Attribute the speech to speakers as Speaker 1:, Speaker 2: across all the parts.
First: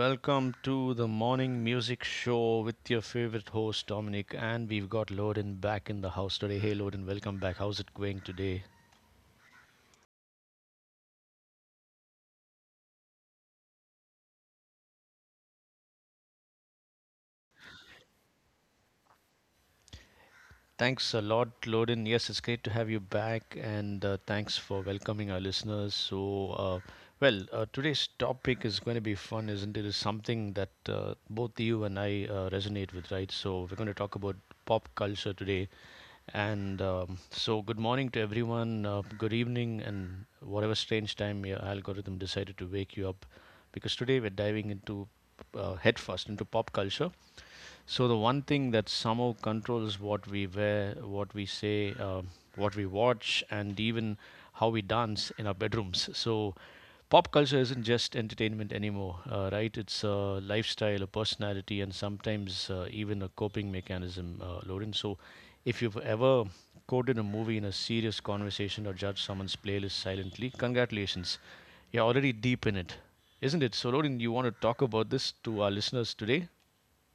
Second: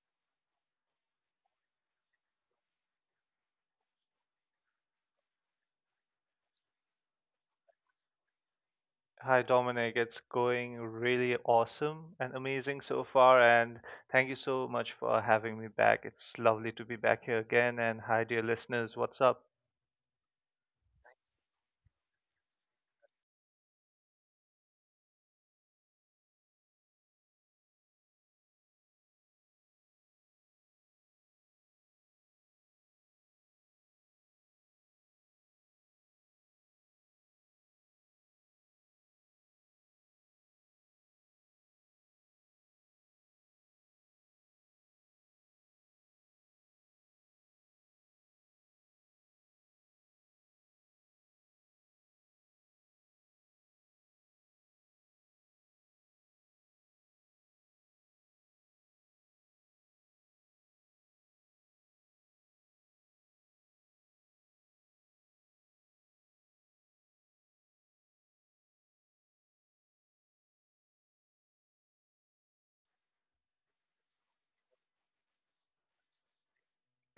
Speaker 1: welcome to the morning music show with your favorite host, Dominic. And we've got Loden back in the house today. Hey, Loden, welcome back. How's it going today?
Speaker 2: Hi, Dominic. It's going really awesome and amazing so far. And thank you so much for having me back. It's lovely to be back here again. And hi, dear listeners. What's up?
Speaker 1: Thanks a lot, Loden. Yes, it's great to have you back. And thanks for welcoming our listeners. So, uh, today's topic is going to be fun, isn't it? It's something that both you and I resonate with, right? So, we're going to talk about pop culture today. Good morning to everyone. Good evening, and whatever strange time your algorithm decided to wake you up, because today we're diving into headfirst into pop culture, so the one thing that somehow controls what we wear, what we say, what we watch, and even how we dance in our bedrooms. So pop culture isn't just entertainment anymore, right? It's a lifestyle, a personality, and sometimes even a coping mechanism, Lorin. So if you've ever quoted a movie in a serious conversation or judged someone's playlist silently, congratulations. You're already deep in it, isn't it? So, Lorin, you want to talk about this to our listeners today?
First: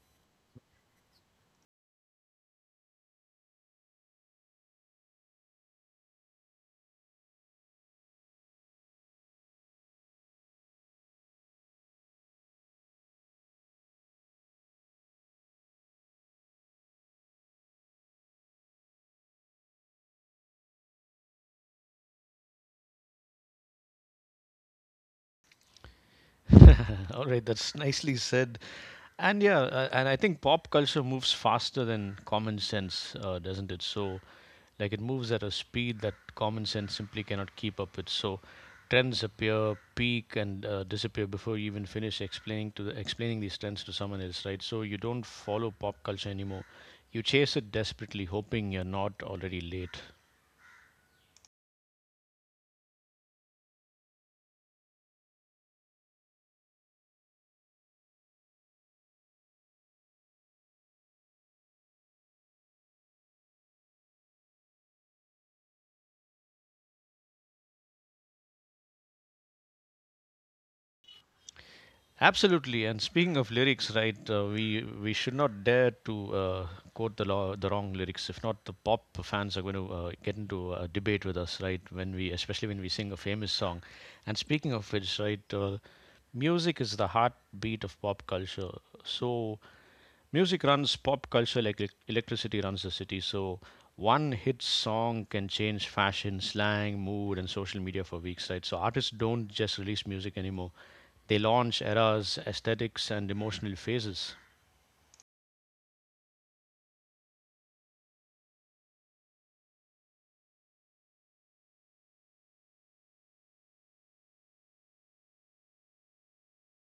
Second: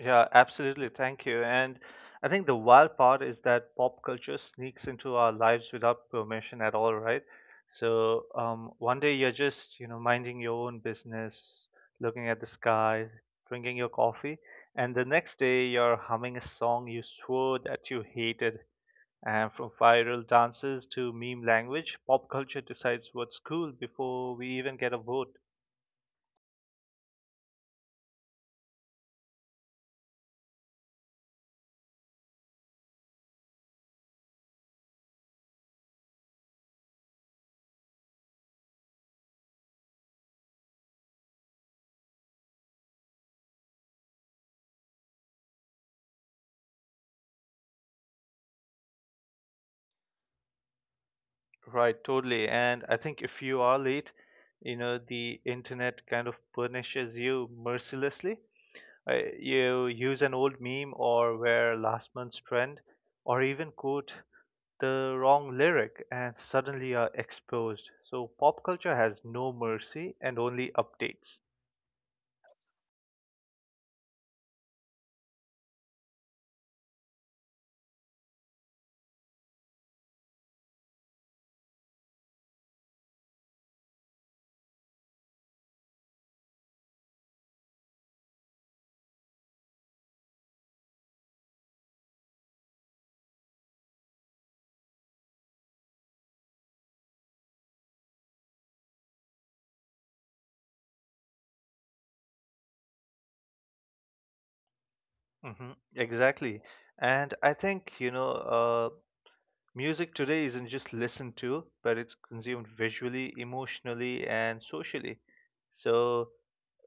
Speaker 2: Yeah, absolutely. Thank you. And I think the wild part is that pop culture sneaks into our lives without permission at all, right? So one day you're just, minding your own business, looking at the sky, drinking your coffee, and the next day you're humming a song you swore that you hated. And from viral dances to meme language, pop culture decides what's cool before we even get a vote.
Speaker 1: All right, that's nicely said. And yeah, and I think pop culture moves faster than common sense, doesn't it? So, like, it moves at a speed that common sense simply cannot keep up with. So, trends appear, peak, and disappear before you even finish explaining these trends to someone else, right? So, you don't follow pop culture anymore. You chase it desperately, hoping you're not already late.
Speaker 2: Right, totally. And I think if you are late, you know, the internet kind of punishes you mercilessly. You use an old meme or wear last month's trend or even quote the wrong lyric and suddenly are exposed. So pop culture has no mercy and only updates.
Speaker 1: Absolutely. And speaking of lyrics, right, we should not dare to quote the wrong lyrics. If not, the pop fans are going to get into a debate with us, right? Especially when we sing a famous song. And speaking of which, right, music is the heartbeat of pop culture. So music runs pop culture like electricity runs the city. So one hit song can change fashion, slang, mood, and social media for weeks, right? So artists don't just release music anymore. They launch eras, aesthetics, and emotional phases.
Speaker 2: Exactly. And I think, music today isn't just listened to, but it's consumed visually, emotionally, and socially. So,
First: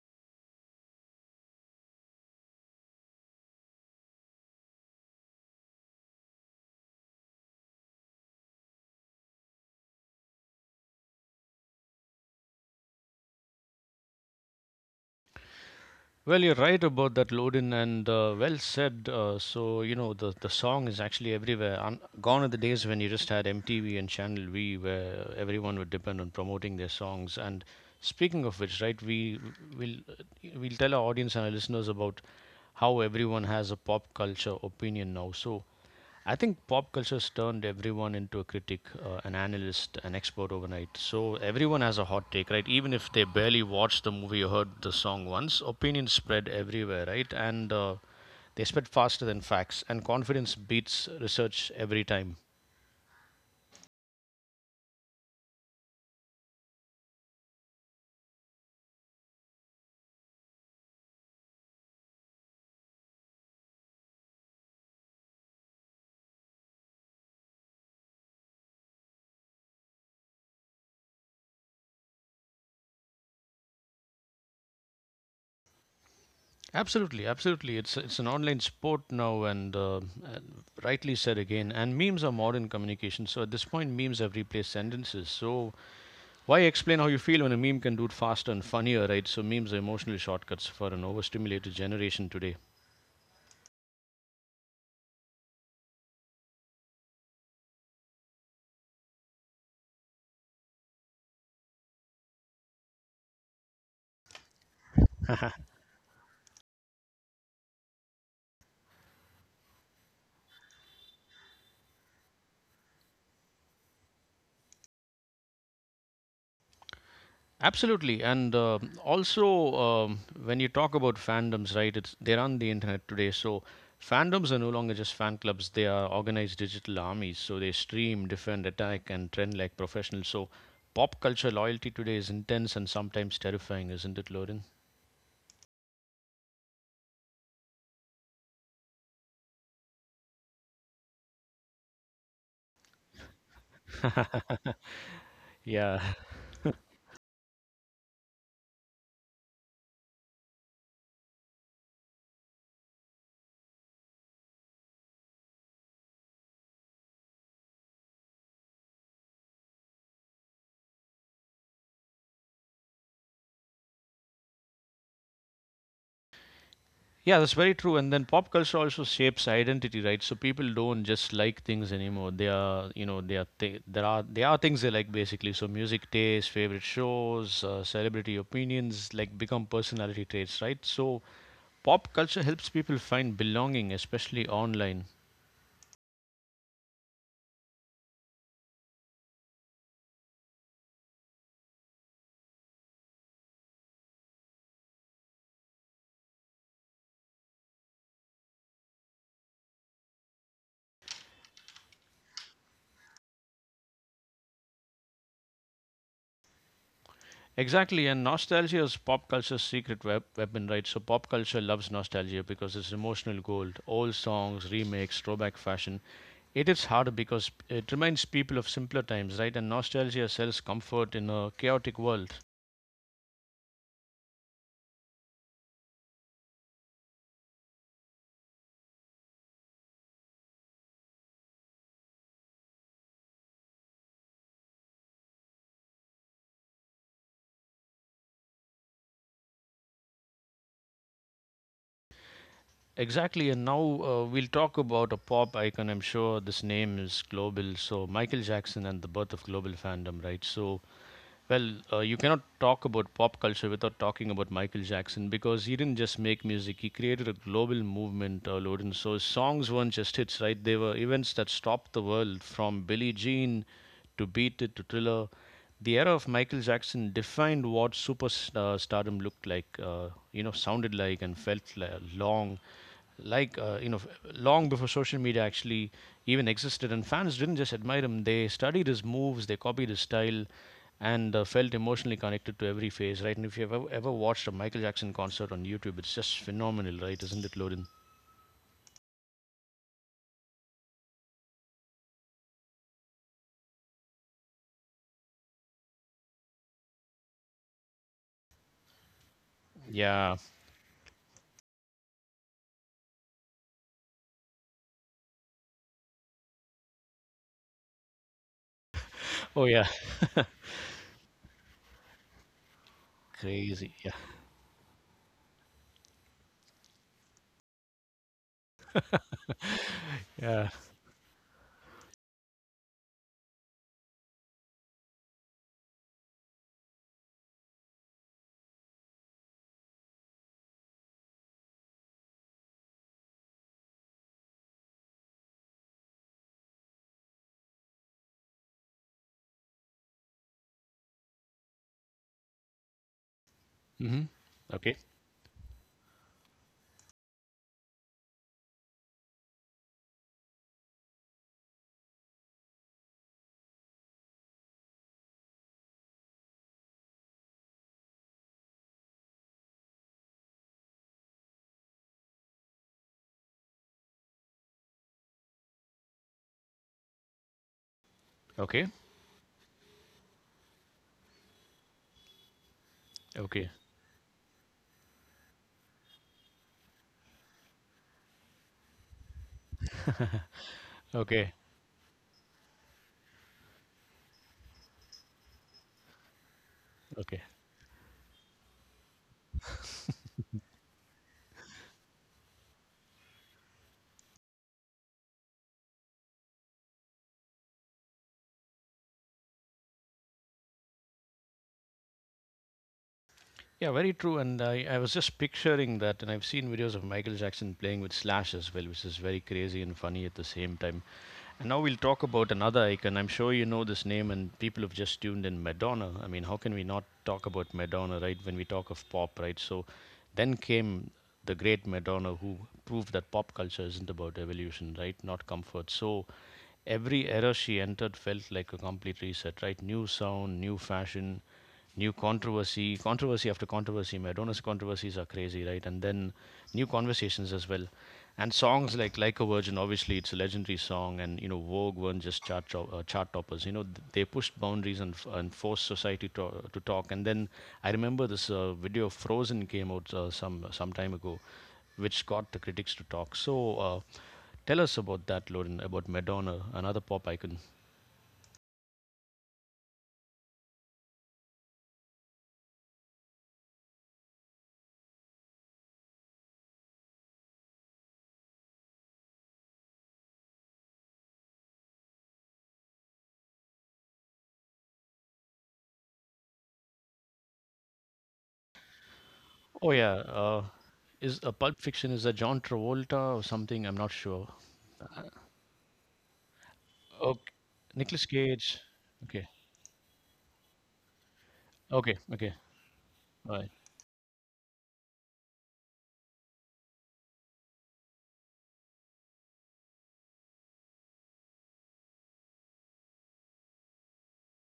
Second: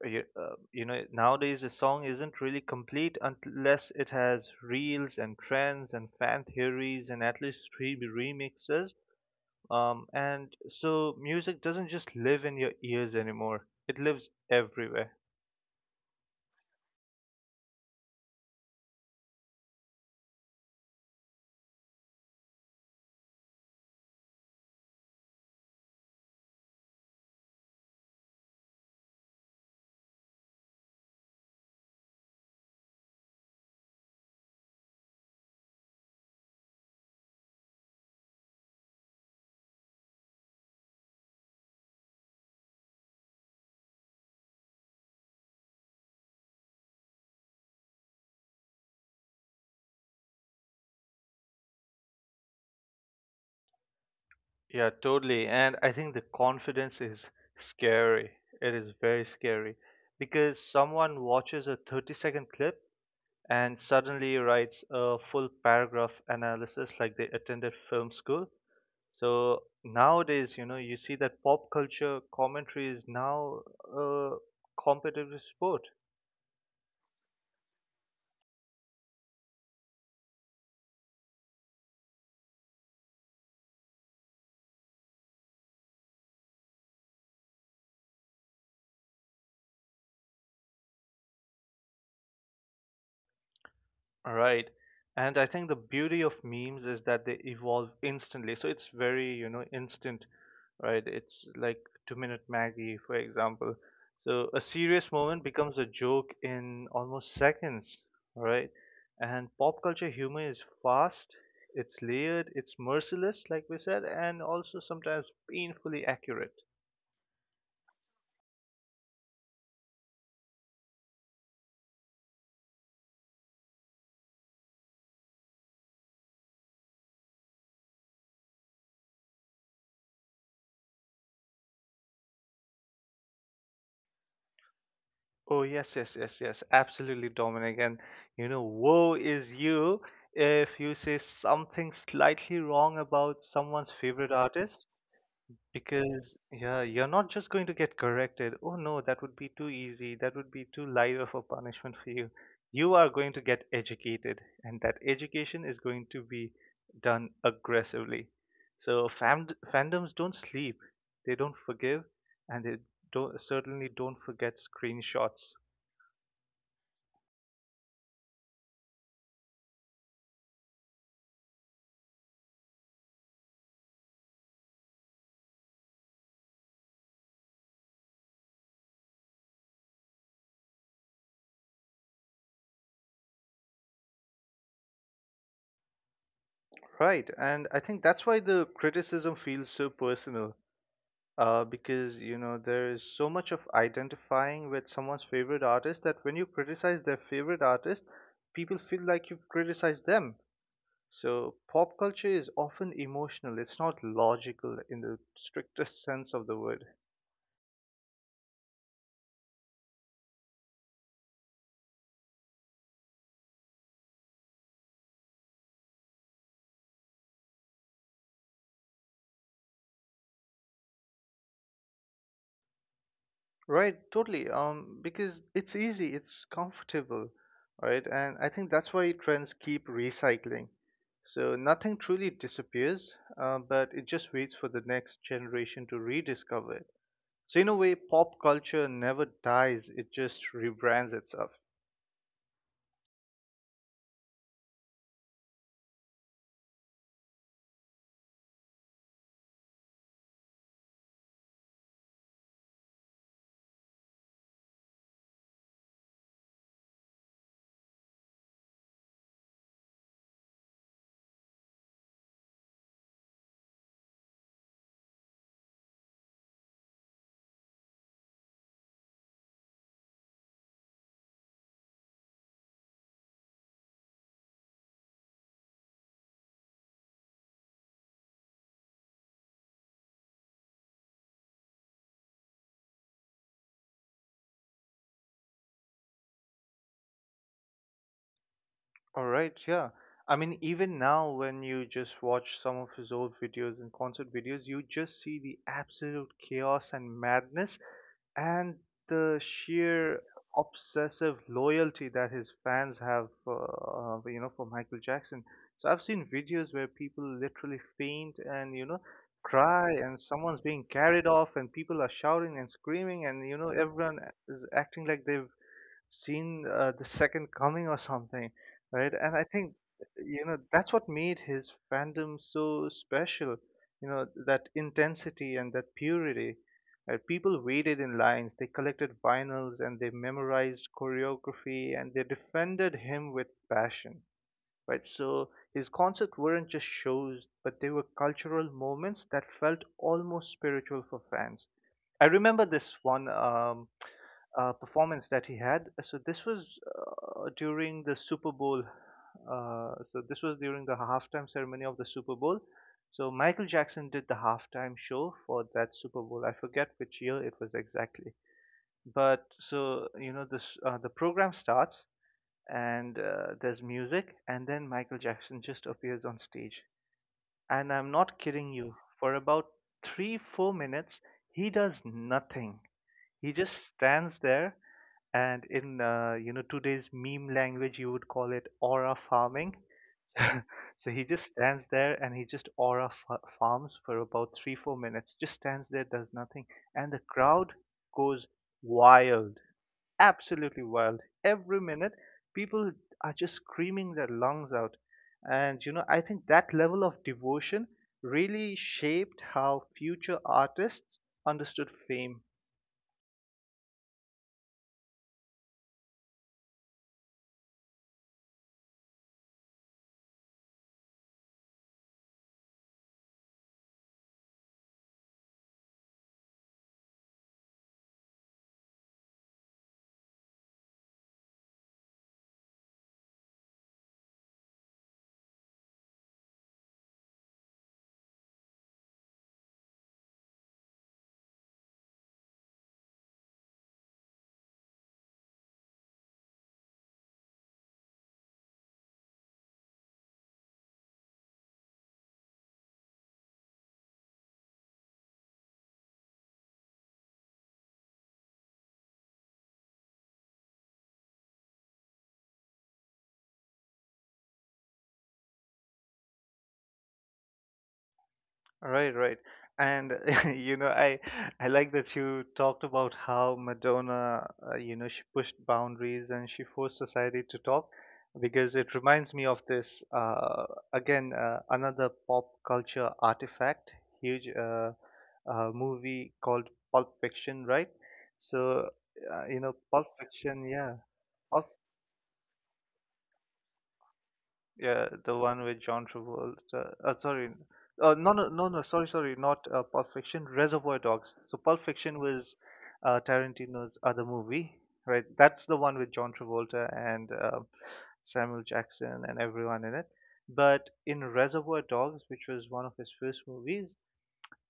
Speaker 2: nowadays a song isn't really complete unless it has reels and trends and fan theories and at least three remixes. And so music doesn't just live in your ears anymore. It lives everywhere.
Speaker 1: Well, you're right about that, Lodin, and well said. So, you know, the song is actually everywhere. Gone are the days when you just had MTV and Channel V, where everyone would depend on promoting their songs. And speaking of which, right, will we'll tell our audience and our listeners about how everyone has a pop culture opinion now. So, I think pop culture's turned everyone into a critic, an analyst, an expert overnight. So everyone has a hot take, right? Even if they barely watched the movie or heard the song once, opinions spread everywhere, right? And they spread faster than facts, and confidence beats research every time.
Speaker 2: Yeah, totally. And I think the confidence is scary. It is very scary because someone watches a 30-second clip and suddenly writes a full paragraph analysis like they attended film school. So nowadays, you know, you see that pop culture commentary is now a competitive sport.
Speaker 1: Absolutely, absolutely. It's an online sport now, and rightly said again. And memes are modern communication. So at this point, memes have replaced sentences. So why explain how you feel when a meme can do it faster and funnier, right? So memes are emotional shortcuts for an overstimulated generation today.
Speaker 2: Right. And I think the beauty of memes is that they evolve instantly. So it's very, you know, instant, right? It's like Two Minute Maggie, for example. So a serious moment becomes a joke in almost seconds, right? And pop culture humor is fast, it's layered, it's merciless, like we said, and also sometimes painfully accurate.
Speaker 1: Absolutely, and also when you talk about fandoms, right? It's They're on the internet today, so fandoms are no longer just fan clubs. They are organized digital armies. So they stream, defend, attack, and trend like professionals. So pop culture loyalty today is intense and sometimes terrifying, isn't it, Lauren?
Speaker 2: Oh, yes, yes, yes, yes, absolutely, Dominic. And you know, woe is you if you say something slightly wrong about someone's favorite artist.
Speaker 1: Yeah.
Speaker 2: Because, yeah, you're not just going to get corrected. Oh no, that would be too easy. That would be too light of a punishment for you. You are going to get educated, and that education is going to be done aggressively. So, fandoms don't sleep, they don't forgive, and they don't, certainly don't forget screenshots.
Speaker 1: Yeah, that's very true. And then pop culture also shapes identity, right? So people don't just like things anymore. They are, you know, they are th- there are There are things they like basically. So music taste, favorite shows, celebrity opinions, like, become personality traits, right? So pop culture helps people find belonging, especially online.
Speaker 2: Right, and I think that's why the criticism feels so personal, because you know there is so much of identifying with someone's favorite artist that when you criticize their favorite artist, people feel like you criticize them. So pop culture is often emotional. It's not logical in the strictest sense of the word.
Speaker 1: Exactly, and nostalgia is pop culture's secret weapon, right? So pop culture loves nostalgia because it's emotional gold. Old songs, remakes, throwback fashion. It is harder because it reminds people of simpler times, right? And nostalgia sells comfort in a chaotic world.
Speaker 2: Right, totally. Because it's easy, it's comfortable, right? And I think that's why trends keep recycling. So nothing truly disappears, but it just waits for the next generation to rediscover it. So in a way, pop culture never dies; it just rebrands itself.
Speaker 1: Exactly. And now we'll talk about a pop icon. I'm sure this name is global. So, Michael Jackson and the birth of global fandom, right? So, well, you cannot talk about pop culture without talking about Michael Jackson because he didn't just make music, he created a global movement, Loden. So his songs weren't just hits, right? They were events that stopped the world, from Billie Jean to Beat It to Thriller. The era of Michael Jackson defined what super stardom looked like, you know, sounded like, and felt like long like you know long before social media actually even existed. And fans didn't just admire him, they studied his moves, they copied his style, and felt emotionally connected to every phase, right? And if you've ever, ever watched a Michael Jackson concert on YouTube, it's just phenomenal, right? Isn't it, Lorin?
Speaker 2: All right, yeah. I mean, even now, when you just watch some of his old videos and concert videos, you just see the absolute chaos and madness and the sheer
Speaker 1: Yeah.
Speaker 2: obsessive loyalty that his fans have, you know, for Michael Jackson. So I've seen videos where people literally faint and, you know,
Speaker 1: Oh yeah.
Speaker 2: cry and someone's being carried off and people are shouting and screaming and, you know,
Speaker 1: Crazy, yeah.
Speaker 2: everyone is acting like they've seen the second coming or something, right? And I think you know
Speaker 1: Yeah.
Speaker 2: that's what made his fandom so special. You know, that intensity and that purity. People waited in lines, they collected vinyls, and they memorized choreography, and they defended him with passion, right? So his concerts weren't just shows, but they were cultural moments that felt almost spiritual for fans. I remember this one um,
Speaker 1: Mm-hmm.
Speaker 2: uh,
Speaker 1: Okay.
Speaker 2: performance that he had. So this was during the Super Bowl. So this was during the halftime ceremony of the Super Bowl. So Michael Jackson did the halftime show for that Super Bowl. I forget which year it was exactly. But so you know the program starts, and there's music, and then Michael Jackson just appears on stage. And I'm not kidding
Speaker 1: Okay.
Speaker 2: you, for about 3, 4 minutes, he does nothing. He
Speaker 1: Okay.
Speaker 2: just stands there, and in you know today's meme language, you would call it aura farming. So he just
Speaker 1: Okay.
Speaker 2: stands there and he just farms for about 3, 4 minutes. Just stands there, does nothing, and the
Speaker 1: Okay.
Speaker 2: crowd goes wild, absolutely wild. Every minute, people are just screaming their lungs out. And you know, I think that level of devotion really shaped how future artists understood fame.
Speaker 1: Yeah, very true. And I was just picturing that, and I've seen videos of Michael Jackson playing with Slash as well, which is very crazy and funny at the same time. And now we'll talk about another icon. I'm sure you know this name, and people have just tuned in. Madonna. I mean, how can we not talk about Madonna, right? When we talk of pop, right? So then came the great Madonna, who proved that pop culture isn't about evolution, right? Not comfort. So every era she entered felt like a complete reset, right? New sound, new fashion, new controversy, controversy after controversy. Madonna's controversies are crazy, right? And then new conversations as well. And songs like a Virgin, obviously, it's a legendary song. And, you know, Vogue weren't just chart toppers. You know, they pushed boundaries and, and forced society to talk. And then I remember this video of Frozen came out some time ago, which got the critics to talk. So tell us about that, Lauren, about Madonna, another pop icon.
Speaker 2: Right, right. And you know, I like that you talked about how Madonna, you know, she pushed boundaries and she forced society to talk because it reminds me of this again another pop culture artifact, huge movie called Pulp Fiction, right? So, you know,
Speaker 1: Oh
Speaker 2: Pulp
Speaker 1: yeah,
Speaker 2: Fiction, yeah.
Speaker 1: is a
Speaker 2: Pulp
Speaker 1: Pulp Fiction is a John Travolta or something? I'm not sure.
Speaker 2: Yeah, the one with John Travolta.
Speaker 1: Okay,
Speaker 2: Sorry,
Speaker 1: Nicolas
Speaker 2: no, no, no,
Speaker 1: Cage.
Speaker 2: no. Sorry, sorry,
Speaker 1: Okay,
Speaker 2: not Pulp Fiction. Reservoir Dogs. So Pulp Fiction
Speaker 1: okay, okay.
Speaker 2: was
Speaker 1: All right.
Speaker 2: Tarantino's other movie, right? That's the one with John Travolta and Samuel Jackson and everyone in it. But in Reservoir Dogs, which was one of his first movies,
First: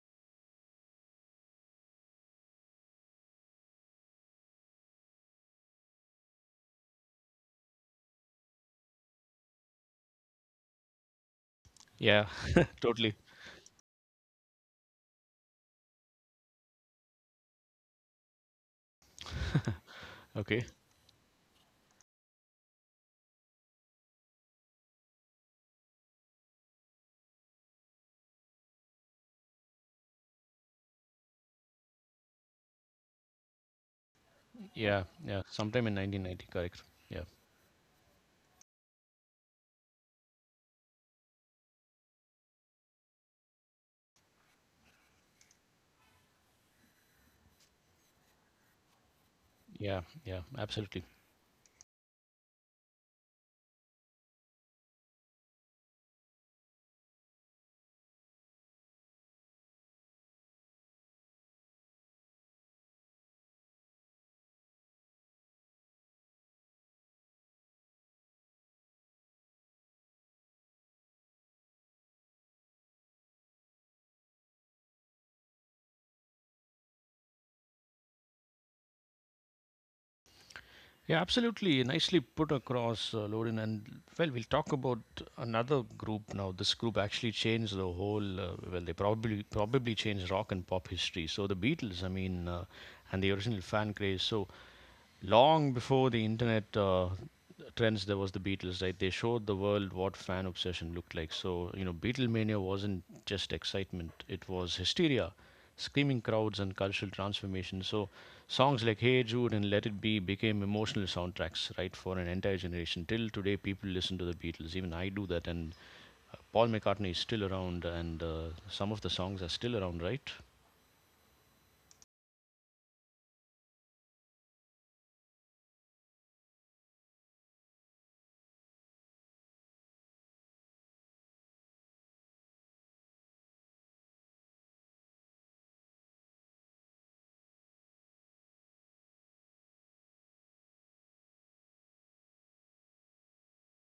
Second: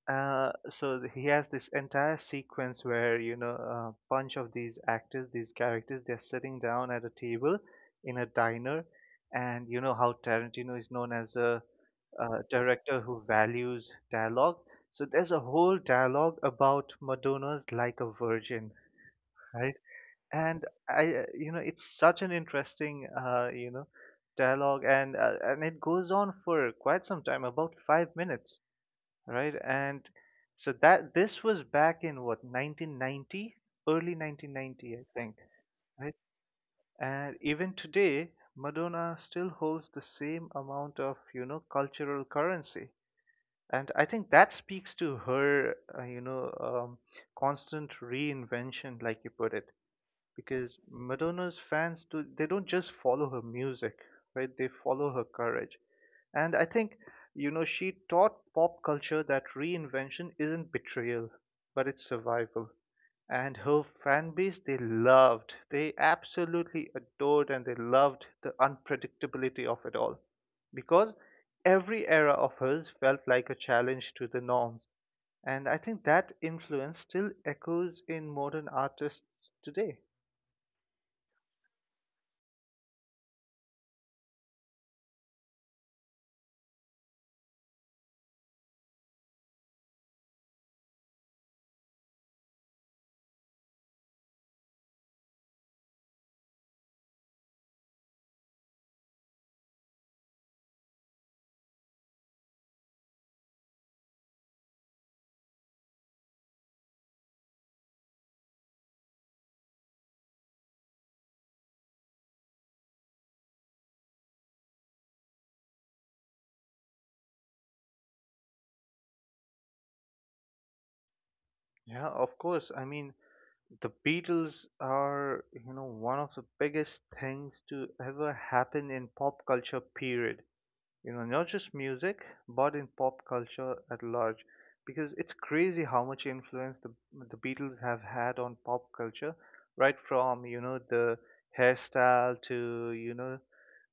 Speaker 2: he has this entire sequence where you know a bunch of these actors, these characters, they're sitting down at a table in a diner, and you know how Tarantino is known as a,
Speaker 1: Yeah,
Speaker 2: uh director
Speaker 1: totally.
Speaker 2: who values dialogue. So there's a whole dialogue about Madonna's "Like a Virgin," right? And
Speaker 1: Okay.
Speaker 2: you know, it's such an interesting, dialogue, and and it goes on for quite some time, about 5 minutes, right? And so that this was back in what 1990, early 1990, I
Speaker 1: Yeah,
Speaker 2: think,
Speaker 1: yeah. Sometime in
Speaker 2: right?
Speaker 1: 1990, correct. Yeah,
Speaker 2: And even today, Madonna still holds the same amount of you know cultural currency, and I think that speaks to her constant reinvention, like you put it,
Speaker 1: yeah, yeah.
Speaker 2: because
Speaker 1: Absolutely.
Speaker 2: Madonna's fans do, they don't just follow her music, right? They follow her courage. And I think, you know, she taught pop culture that reinvention isn't betrayal, but it's survival. And her fan base, they loved, they absolutely adored and they loved the unpredictability of it all. Because every era of hers felt like a challenge to the norms. And I think that influence still echoes in modern artists today.
Speaker 1: Yeah, absolutely. Nicely put across, Lorin. And well, we'll talk about another group now. This group actually changed the whole. Well, they probably changed rock and pop history. So the Beatles, I mean, and the original fan craze. So long before the internet trends, there was the Beatles, right? They showed the world what fan obsession looked like. So you know, Beatlemania wasn't just excitement; it was hysteria, screaming crowds, and cultural transformation. So, songs like Hey Jude and Let It Be became emotional soundtracks, right, for an entire generation. Till today, people listen to the Beatles. Even I do that. And Paul McCartney is still around, and some of the songs are still around, right?
Speaker 2: Yeah, of course. I mean, the Beatles are, you know, one of the biggest things to ever happen in pop culture, period. You know, not just music, but in pop culture at large. Because it's crazy how much influence the Beatles have had on pop culture, right from, you know, the hairstyle to, you know,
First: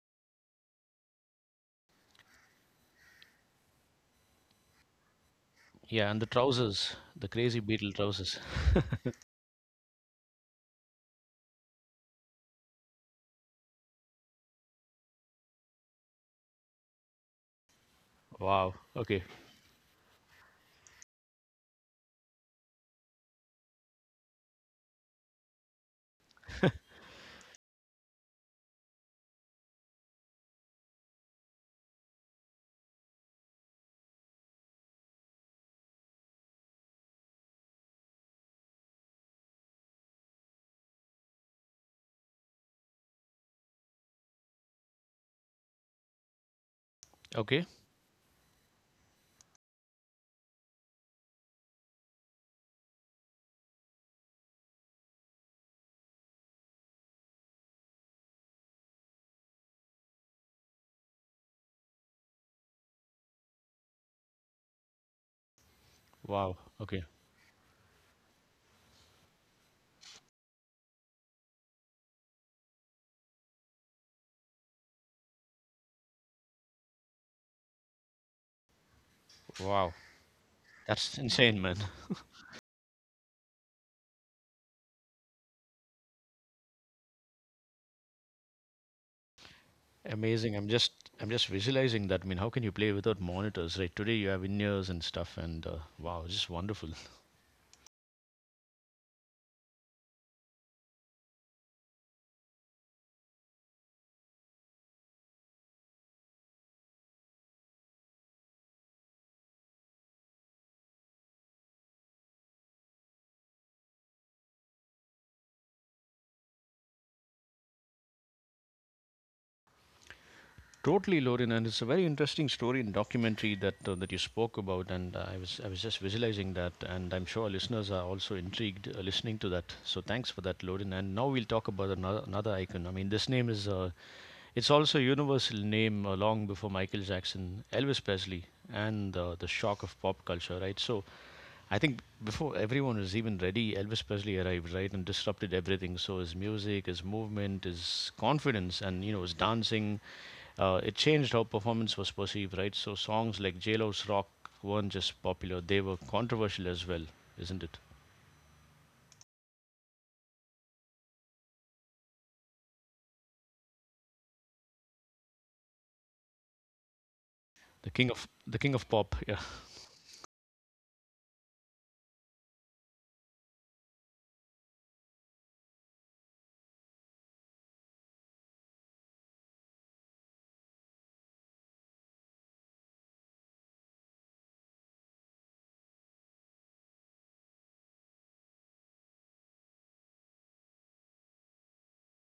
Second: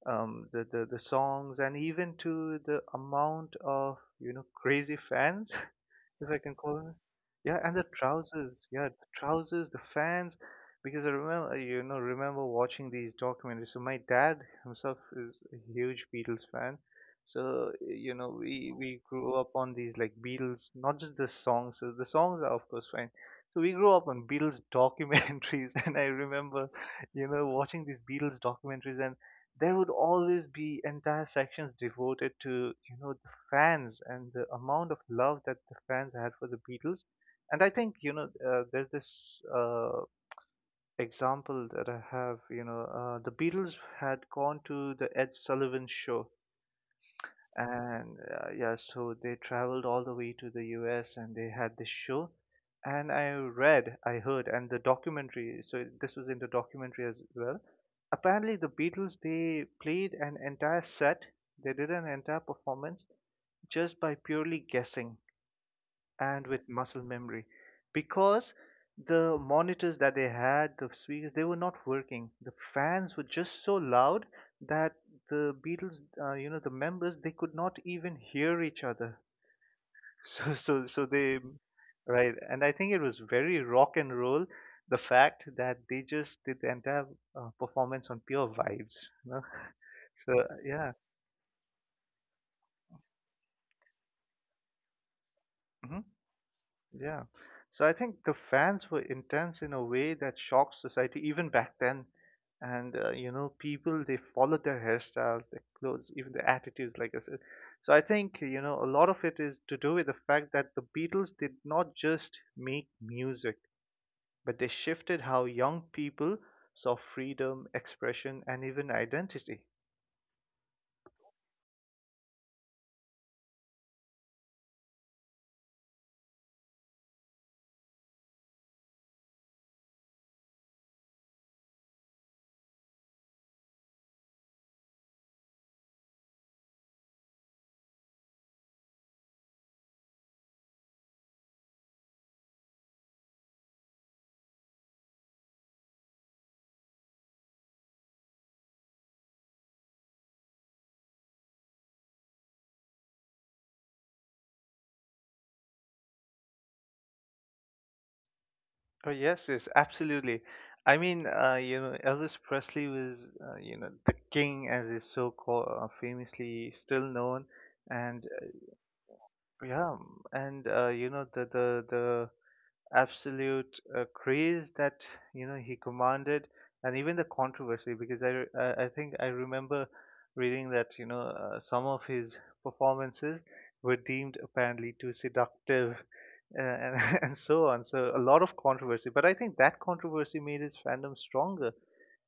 Speaker 2: um, the, the, the songs and even to the amount of, you know, crazy fans
Speaker 1: Yeah, and the
Speaker 2: if I can call
Speaker 1: trousers,
Speaker 2: them.
Speaker 1: the
Speaker 2: Yeah,
Speaker 1: crazy
Speaker 2: and the
Speaker 1: Beatle trousers.
Speaker 2: trousers. Yeah, the trousers, the fans. Because I remember, you know, remember watching these documentaries. So my dad himself is a huge Beatles fan. So you know, we
Speaker 1: Wow.
Speaker 2: we
Speaker 1: Okay.
Speaker 2: grew up on these like Beatles, not just the songs. So the songs are of course fine. So we grew up on Beatles documentaries, and I remember, you know, watching these Beatles documentaries and there would always be entire sections devoted to you know the fans and the amount of love that the fans had for the Beatles. And I think you know there's this example that I have. You know, the Beatles had gone to the Ed Sullivan show,
Speaker 1: Okay.
Speaker 2: and yeah, so they traveled all the way to the US and they had this show and I heard and the documentary, so this was in the documentary as well. Apparently the Beatles, they played an entire set, they did an entire performance just by purely guessing and
Speaker 1: Wow.
Speaker 2: with muscle
Speaker 1: Okay.
Speaker 2: memory, because the monitors that they had, the speakers, they were not working, the fans were just so loud that the Beatles, you know, the members, they could not even hear each other.
Speaker 1: Wow.
Speaker 2: so so so
Speaker 1: That's
Speaker 2: they
Speaker 1: insane, man.
Speaker 2: Right, and I think it was very rock and roll, the fact that they just did the entire performance on pure vibes, you know. so
Speaker 1: Amazing.
Speaker 2: yeah
Speaker 1: I'm just visualizing that. I mean, how can you play without monitors, right? Today you have in-ears and stuff, and
Speaker 2: mm-hmm.
Speaker 1: wow, it's just wonderful.
Speaker 2: Yeah. So I think the fans were intense in a way that shocked society even back then. And you know, people, they followed their hairstyles, their clothes, even their attitudes, like I said. So I think you know a lot of it is to do with the fact that the Beatles did not just make music, but they shifted how young people saw freedom, expression, and even identity.
Speaker 1: Totally, Lauren, and it's a very interesting story and documentary that that you spoke about, and I was just visualizing that, and I'm sure our listeners are also intrigued listening to that. So thanks for that, Lauren. And now we'll talk about another icon. I mean, this name is it's also a universal name, long before Michael Jackson, Elvis Presley, and the shock of pop culture, right? So I think before everyone was even ready, Elvis Presley arrived, right, and disrupted everything. So his music, his movement, his confidence, and you know his dancing, it changed how performance was perceived, right? So songs like J Lo's Rock weren't just popular; they were controversial as well, isn't it?
Speaker 2: Oh yes, yes, absolutely. I mean, Elvis Presley was, the king, as is so called, famously still known, and
Speaker 1: The king of pop. Yeah.
Speaker 2: uh, yeah, and you know, the absolute craze that you know he commanded, and even the controversy. Because I think I remember reading that you know some of his performances were deemed apparently too seductive. And, and so on. So a lot of controversy, but I think that controversy made his fandom stronger,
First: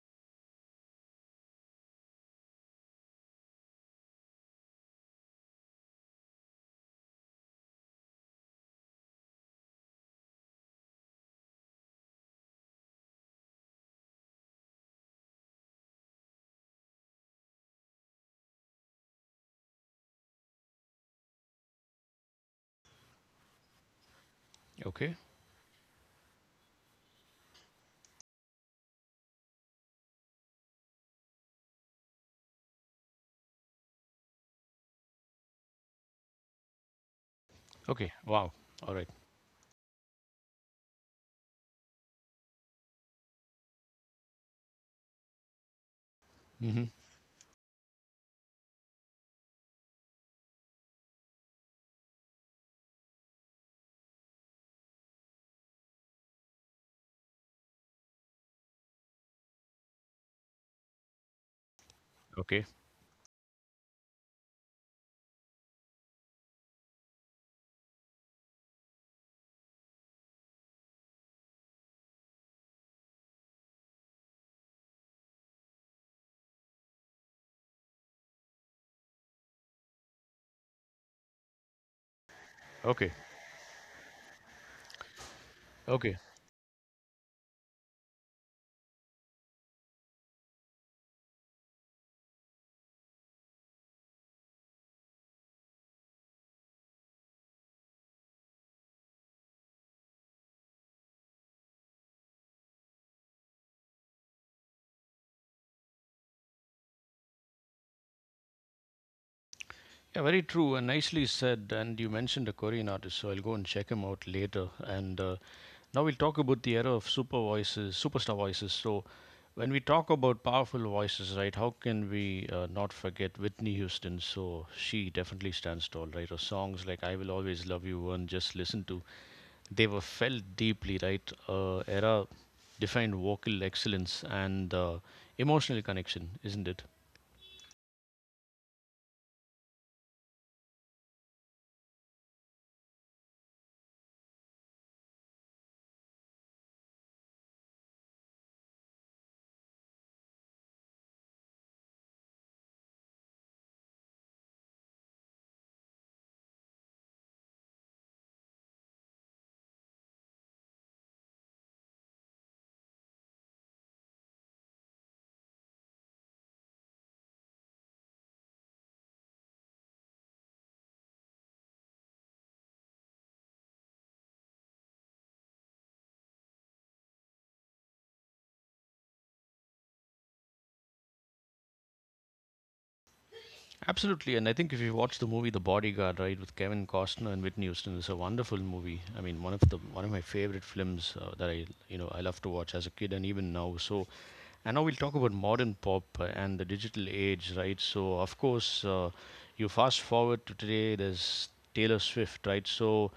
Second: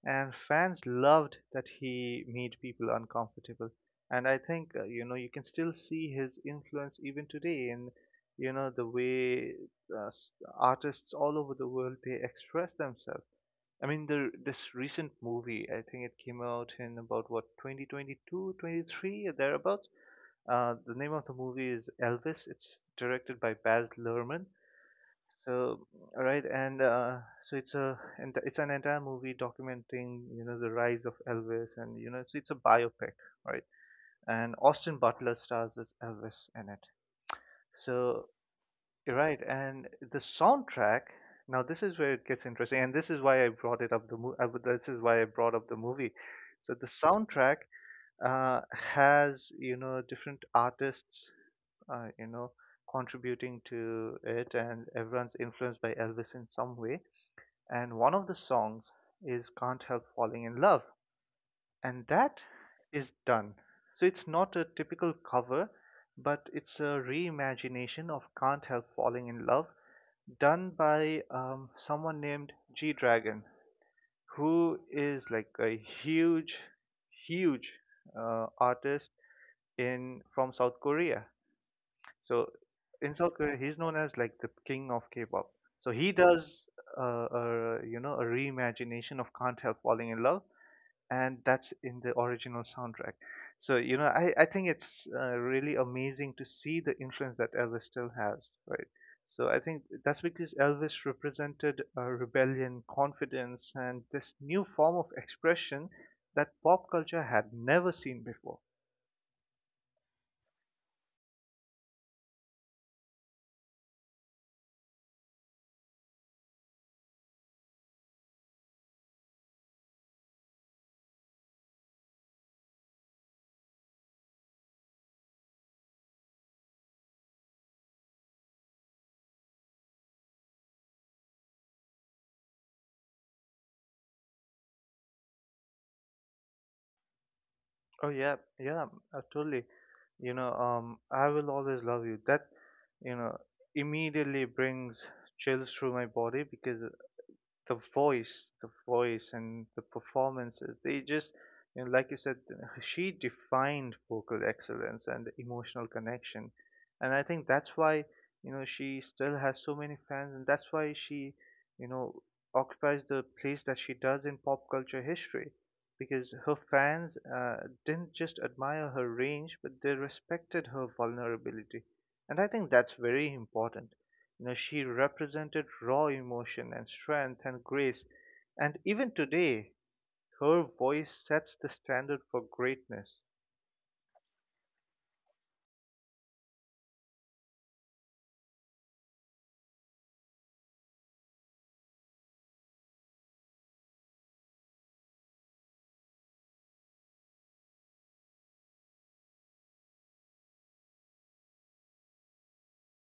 Speaker 2: and fans loved that he made people uncomfortable. And I think you know you can still see his influence even today in you know the way uh, s- artists all over the world they express themselves. I mean, the this recent movie, I think it came out in about what 2022, 23, or thereabouts. The name of the movie is Elvis. It's directed by Baz Luhrmann.
Speaker 1: Okay.
Speaker 2: So, all right, and so it's a and it's an entire movie documenting you know the rise of Elvis, and you know so it's a biopic, right? And Austin Butler stars as Elvis in it.
Speaker 1: Okay.
Speaker 2: So
Speaker 1: Wow. All right.
Speaker 2: you're right. And the soundtrack, now this is where it gets interesting, and this is why I brought it up the mo- I, would- this is why I brought up the movie. So
Speaker 1: Mm-hmm.
Speaker 2: the soundtrack has, you know, different artists, uh, you know, contributing to it, and everyone's influenced by Elvis in some way. And one of the songs is Can't Help Falling in Love, and that
Speaker 1: Okay.
Speaker 2: is done. So it's not a typical cover, but it's a reimagination of Can't Help Falling in Love done by someone named G Dragon, who is like a huge, huge artist in from South Korea. So
Speaker 1: Okay.
Speaker 2: in South Korea, he's known as like the king of K-pop. So he
Speaker 1: Okay.
Speaker 2: does a you know a reimagination of "Can't Help Falling in Love," and that's in the original soundtrack. So, you know, I think it's really amazing to see the influence that Elvis still has, right? So I think that's because Elvis represented rebellion, confidence, and this new form of expression that pop culture had never seen before.
Speaker 1: Yeah, very true and nicely said. And you mentioned a Korean artist, so I'll go and check him out later. And now we'll talk about the era of super voices, superstar voices. So, when we talk about powerful voices, right? How can we not forget Whitney Houston? So she definitely stands tall, right? Or songs like "I Will Always Love You" and "Just Listen to," they were felt deeply, right? Era defined vocal excellence and emotional connection, isn't it?
Speaker 2: Oh yeah, yeah, totally. You know, I will always love you. That, you know, immediately brings chills through my body because the voice and the performances. They just, you know, like you said, she defined vocal excellence and emotional connection, and I think that's why you know she still has so many fans, and that's why she, you know, occupies the place that she does in pop culture history. Because her fans didn't just admire her range, but they respected her vulnerability. And I think that's very important. You know, she represented raw emotion and strength and grace. And even today, her voice sets the standard for greatness.
Speaker 1: Absolutely, and I think if you watch the movie The Bodyguard, right, with Kevin Costner and Whitney Houston, it's a wonderful movie. I mean, one of my favorite films that I you know I love to watch as a kid and even now. So, and now we'll talk about modern pop and the digital age, right? So, of course, you fast forward to today. There's Taylor Swift, right? So,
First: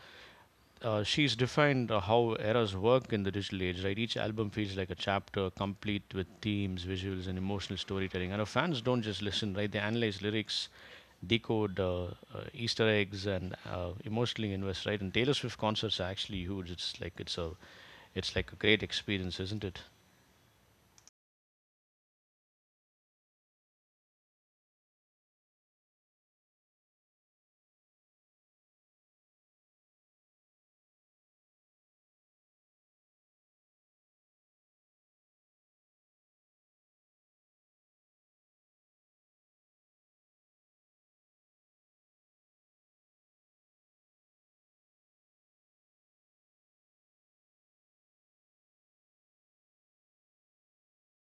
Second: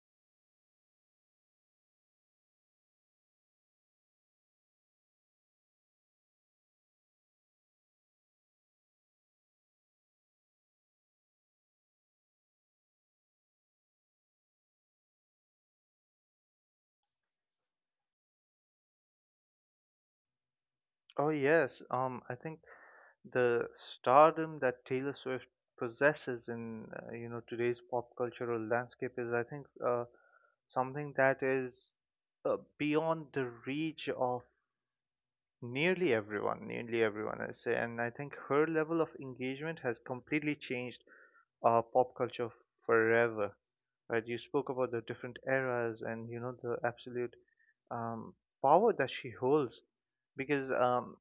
Speaker 1: she's defined how eras work in the digital age, right? Each album feels like a chapter, complete with themes, visuals, and emotional storytelling. And our fans don't just listen, right? They analyze lyrics, decode Easter eggs and emotionally invest, right? And Taylor Swift concerts are actually huge. It's like a great experience, isn't it?
Speaker 2: Oh yes, I think the stardom that Taylor Swift possesses in you know today's pop cultural landscape is, I think, something that is beyond the reach of Nearly everyone, I say, and I think her level of engagement has completely changed pop culture forever, right? You spoke about the different eras and you know the absolute um, power that she holds, because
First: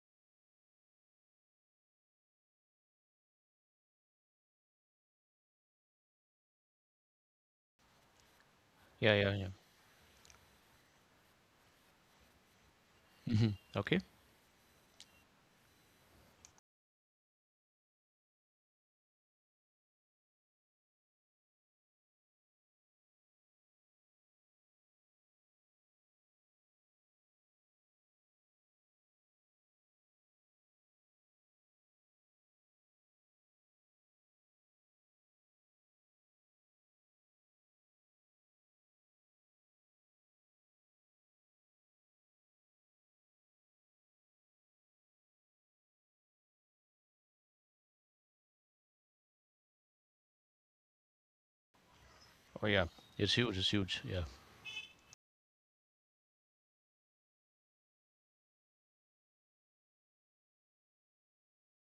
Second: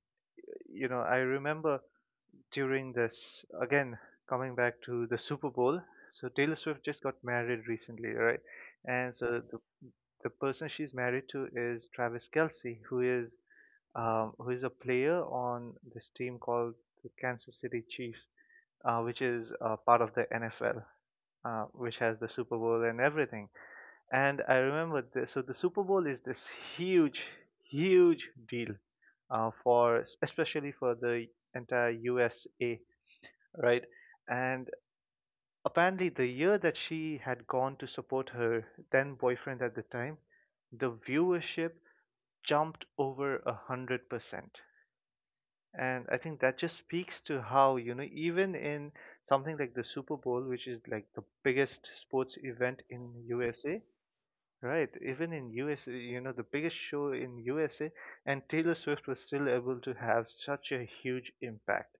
Speaker 2: you know I remember during this again coming back to the Super Bowl. So Taylor Swift just got married recently, right? And
Speaker 1: Yeah, yeah,
Speaker 2: so
Speaker 1: yeah.
Speaker 2: the person she's married to is Travis Kelsey,
Speaker 1: Hmm. Okay.
Speaker 2: who is a player on this team called the Kansas City Chiefs, which is part of the NFL, which has the Super Bowl and everything. And I remember this. So the Super Bowl is this huge, huge deal for especially for the entire USA, right? And apparently, the year that she had gone to support her then boyfriend at the time, the viewership jumped over 100%. And I think that just speaks to how, you know, even in something like the Super Bowl, which is like the biggest sports
Speaker 1: Oh
Speaker 2: event
Speaker 1: yeah,
Speaker 2: in
Speaker 1: it's huge. It's
Speaker 2: USA,
Speaker 1: huge. Yeah,
Speaker 2: right, even in USA, you know, the biggest show in USA, and Taylor Swift was still able to have such a huge impact.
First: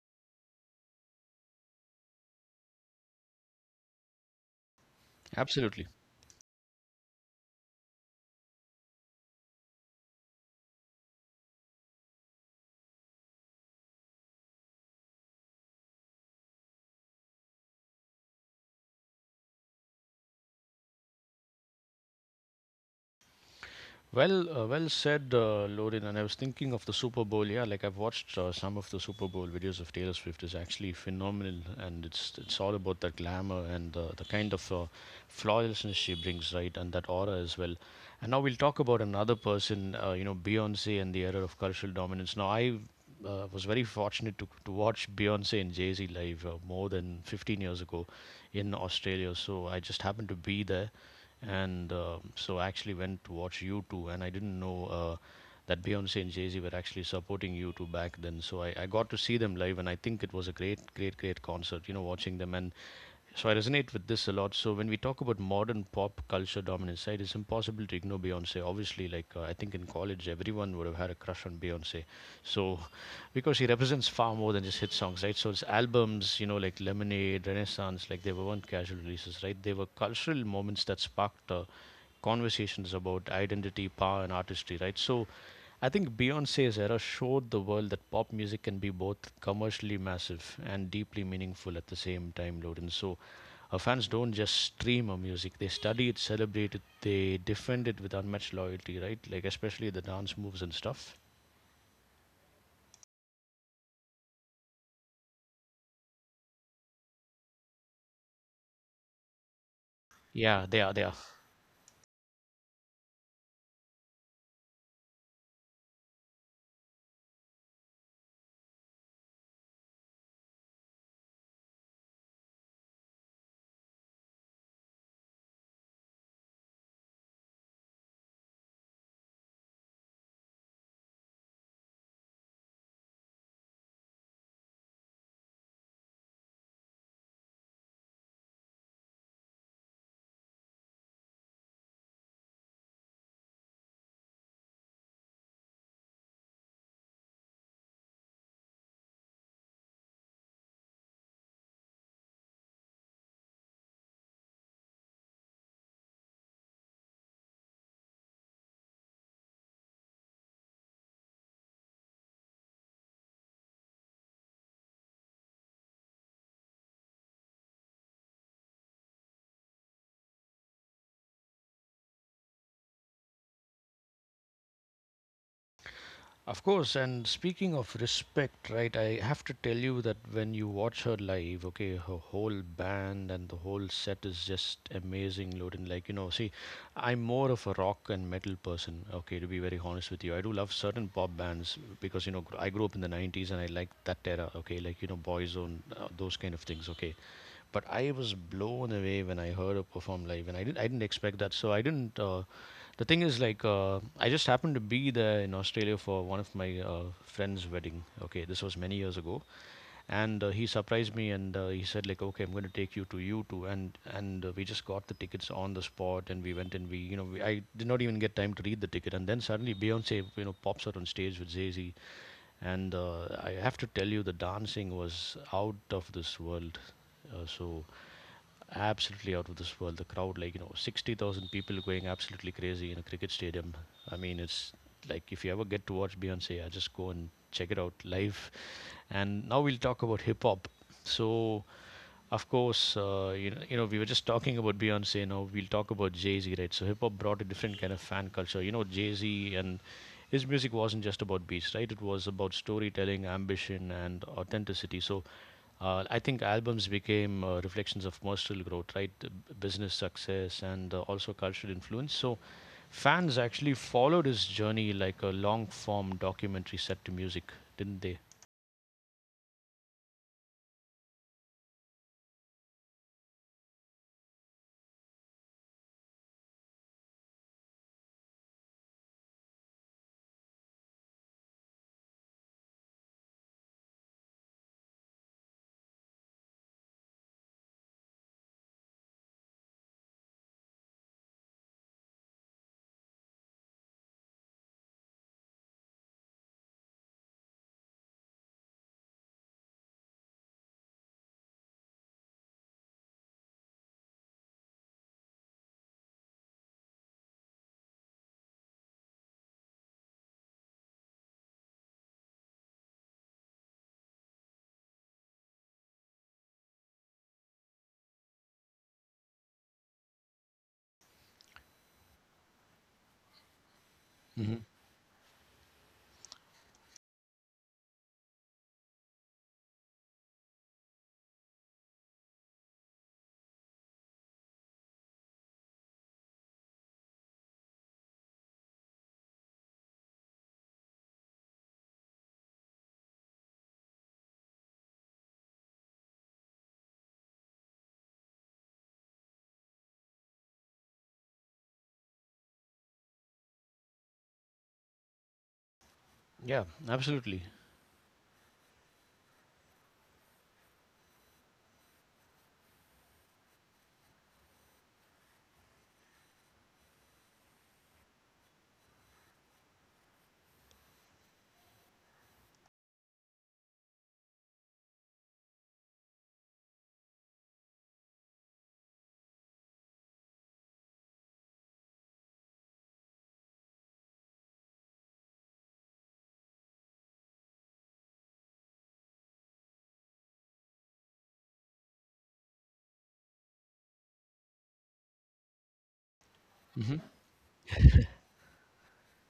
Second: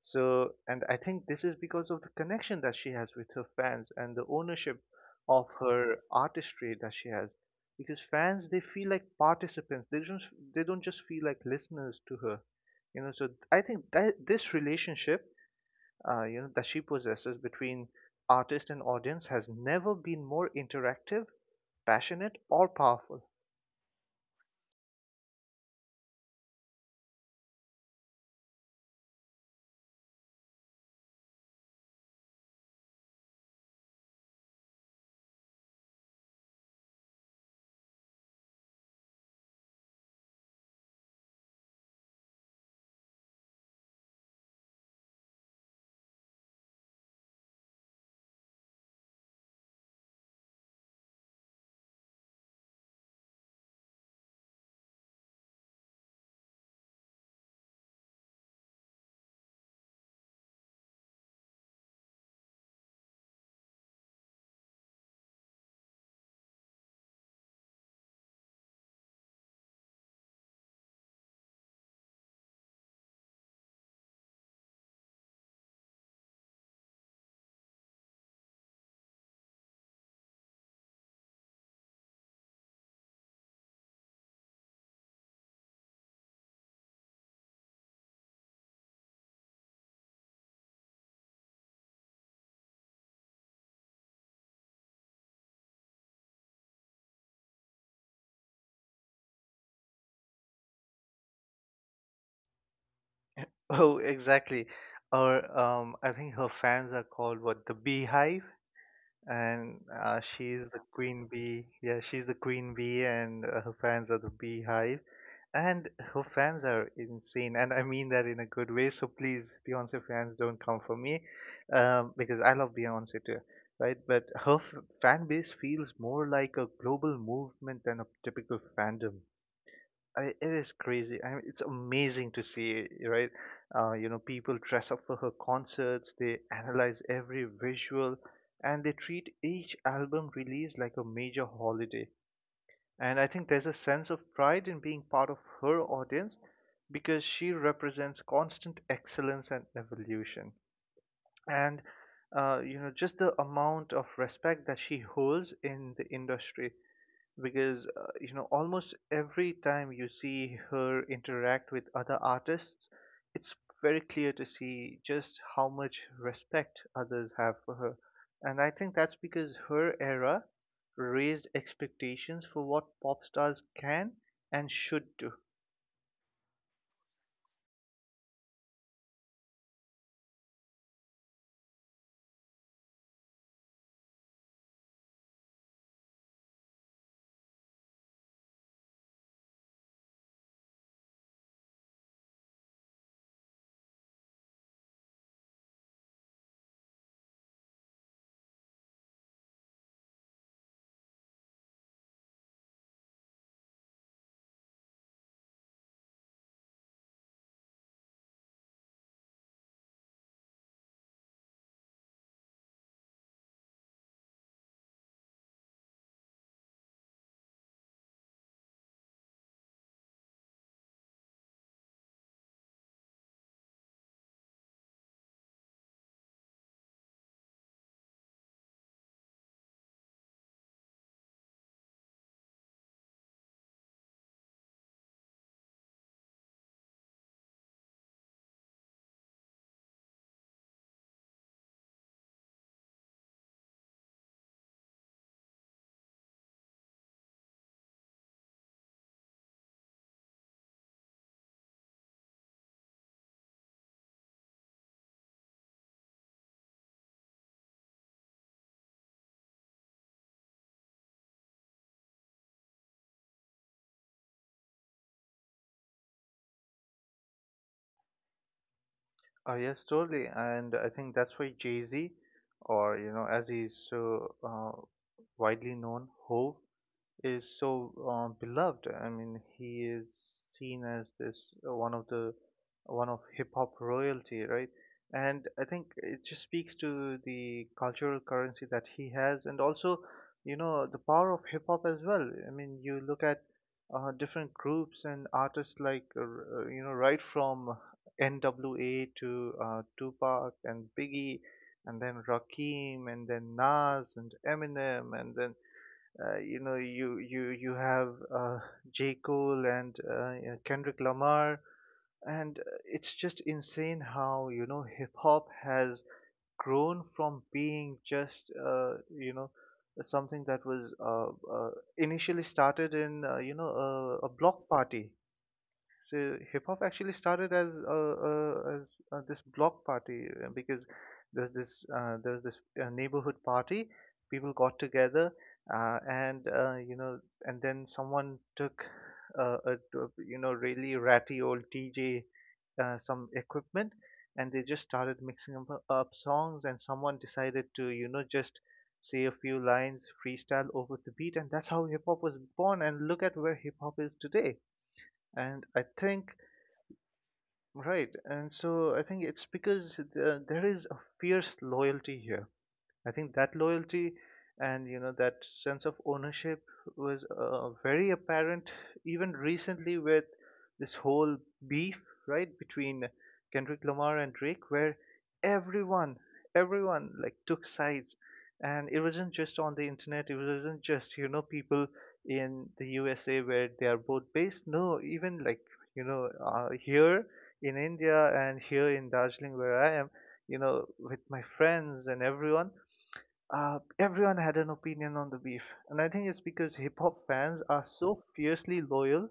Speaker 2: So, and I think this is because of the connection that she has with her fans and the ownership of
Speaker 1: absolutely.
Speaker 2: her artistry that she has. Because fans, they feel like participants. They don't just feel like listeners to her. You know, so I think that this relationship you know that she possesses between artist and audience has never been more interactive, passionate, or powerful.
Speaker 1: Well, well said, Lorin. And I was thinking of the Super Bowl. Yeah, like I've watched some of the Super Bowl videos of Taylor Swift. Is actually phenomenal, and it's all about that glamour and the kind of flawlessness she brings, right, and that aura as well. And now we'll talk about another person, you know, Beyonce and the era of cultural dominance. Now I was very fortunate to watch Beyonce and Jay Z live more than 15 years ago in Australia. So I just happened to be there and so I actually went to watch U2, and I didn't know that Beyonce and Jay Z were actually supporting U2 back then. So I got to see them live, and I think it was a great, great, great concert. You know, watching them, and so I resonate with this a lot. So when we talk about modern pop culture dominance, right, it's impossible to ignore Beyonce. Obviously, like I think in college, everyone would have had a crush on Beyonce. So, because he represents far more than just hit songs, right? So his albums, you know, like Lemonade, Renaissance, like they weren't casual releases, right? They were cultural moments that sparked conversations about identity, power, and artistry, right? So, I think Beyonce's era showed the world that pop music can be both commercially massive and deeply meaningful at the same time, Loden. So her fans don't just stream her music; they study it, celebrate it, they defend it with unmatched loyalty, right? Like especially the dance moves and stuff.
Speaker 2: Oh, exactly. Or I think her fans are called what the Beehive, and
Speaker 1: Yeah,
Speaker 2: she's
Speaker 1: they
Speaker 2: the
Speaker 1: are they are
Speaker 2: queen bee. Yeah, she's the queen bee, and her fans are the beehive. And her fans are insane, and I mean that in a good way. So please, Beyonce fans, don't come for me, because I love Beyonce too, right? But her fan base feels more like a global movement than a typical fandom. It is crazy. I mean, it's amazing to see, right? You know, people dress up for her concerts, they analyze every visual, and they treat each album release like a major holiday. And I think there's a sense of pride in being part of her audience because she represents constant excellence and evolution. And, you know, just the amount of respect that she holds in the industry because you know almost every time you see her interact with other artists it's very clear to see just how much respect others have for her, and I think that's because her era raised expectations for what pop stars can and should do.
Speaker 1: Of course, and speaking of respect, right, I have to tell you that when you watch her live, okay, her whole band and the whole set is just amazing, Loden. Like, you know, see, I'm more of a rock and metal person, okay, to be very honest with you. I do love certain pop bands because, you know, I grew up in the 90s and I like that era, okay, like, you know, Boyzone, those kind of things, okay. But I was blown away when I heard her perform live, and I didn't expect that. So I didn't. The thing is, like, I just happened to be there in Australia for one of my friend's wedding. Okay, this was many years ago, and he surprised me, and he said, like, okay, I'm going to take you to you too, and we just got the tickets on the spot, and we went and we, you know, we, I did not even get time to read the ticket, and then suddenly Beyonce, you know, pops out on stage with Jay Z, and I have to tell you, the dancing was out of this world. So absolutely out of this world. The crowd, like you know, 60,000 people going absolutely crazy in a cricket stadium. I mean, it's like if you ever get to watch Beyonce, I just go and check it out live. And now we'll talk about hip hop. So of course, you know, we were just talking about Beyonce. Now we'll talk about Jay Z, right? So hip hop brought a different kind of fan culture. You know, Jay Z and his music wasn't just about beats, right? It was about storytelling, ambition, and authenticity. So I think albums became reflections of personal growth, right? Business success and also cultural influence. So fans actually followed his journey like a long form documentary set to music, didn't they?
Speaker 2: Oh yes, totally, and I think that's why Jay-Z, or you know as he's so widely known ho, is so beloved. I mean, he is seen as this one of the one of hip hop royalty, right? And I think it just speaks to the cultural currency that he has, and also, you know, the power of hip hop as well. I mean, you look at different groups and artists like, you know, right from N.W.A. to Tupac and Biggie, and then Rakim, and then Nas and Eminem, and then you know you have uh, J Cole and you know, Kendrick Lamar, and it's just insane how you know hip hop has grown from being just you know something that was initially started in you know a
Speaker 1: Hmm.
Speaker 2: block party. So hip hop actually started as this block party because there's this neighborhood party. People got together, and you know, and then someone took you know really ratty old DJ, some equipment, and they just started up songs. And someone decided to you know just say a few lines, freestyle over the beat, and that's how hip hop was born. And look at where hip hop is today. And I think,
Speaker 1: Yeah, absolutely.
Speaker 2: right, and so I think it's because there is a fierce loyalty here. I think that loyalty and you know that sense of ownership was very apparent even recently with this whole beef, right, between Kendrick Lamar and Drake, where everyone, everyone like took sides, and it wasn't just on the internet. It wasn't just you know people in the USA where they are both based. No, even like you know here in India and here in Darjeeling where I am, you know, with my friends and everyone everyone had an opinion on the beef, and I think it's because hip
Speaker 1: Hmm.
Speaker 2: hop fans are so fiercely loyal,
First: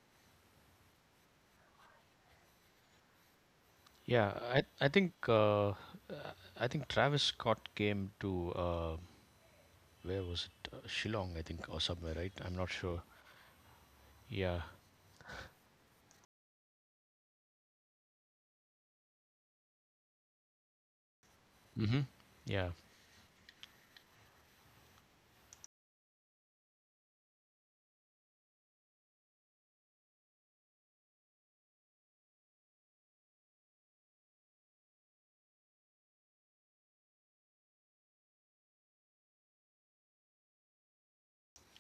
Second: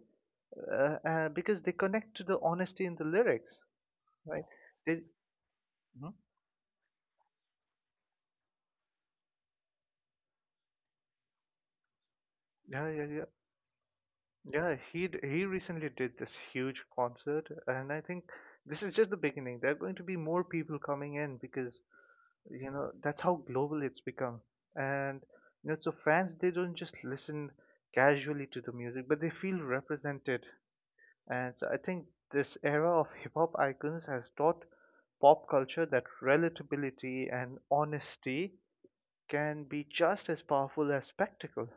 Speaker 2: because they connect to the honesty in the lyrics,
Speaker 1: Yeah,
Speaker 2: right?
Speaker 1: I
Speaker 2: They,
Speaker 1: think
Speaker 2: hmm?
Speaker 1: I think Travis Scott came to uh, where was it? Shillong, I think, or somewhere, right? I'm not
Speaker 2: yeah,
Speaker 1: sure.
Speaker 2: yeah, yeah,
Speaker 1: Yeah,
Speaker 2: yeah. He recently did this huge concert, and I think this is just the beginning. There are going to be more people coming in because
Speaker 1: hmm, yeah.
Speaker 2: you know that's how global it's become, and you know so fans they don't just listen casually to the music, but they feel represented. And I think this era of hip hop icons has taught pop culture that relatability and honesty can be just as powerful as spectacle.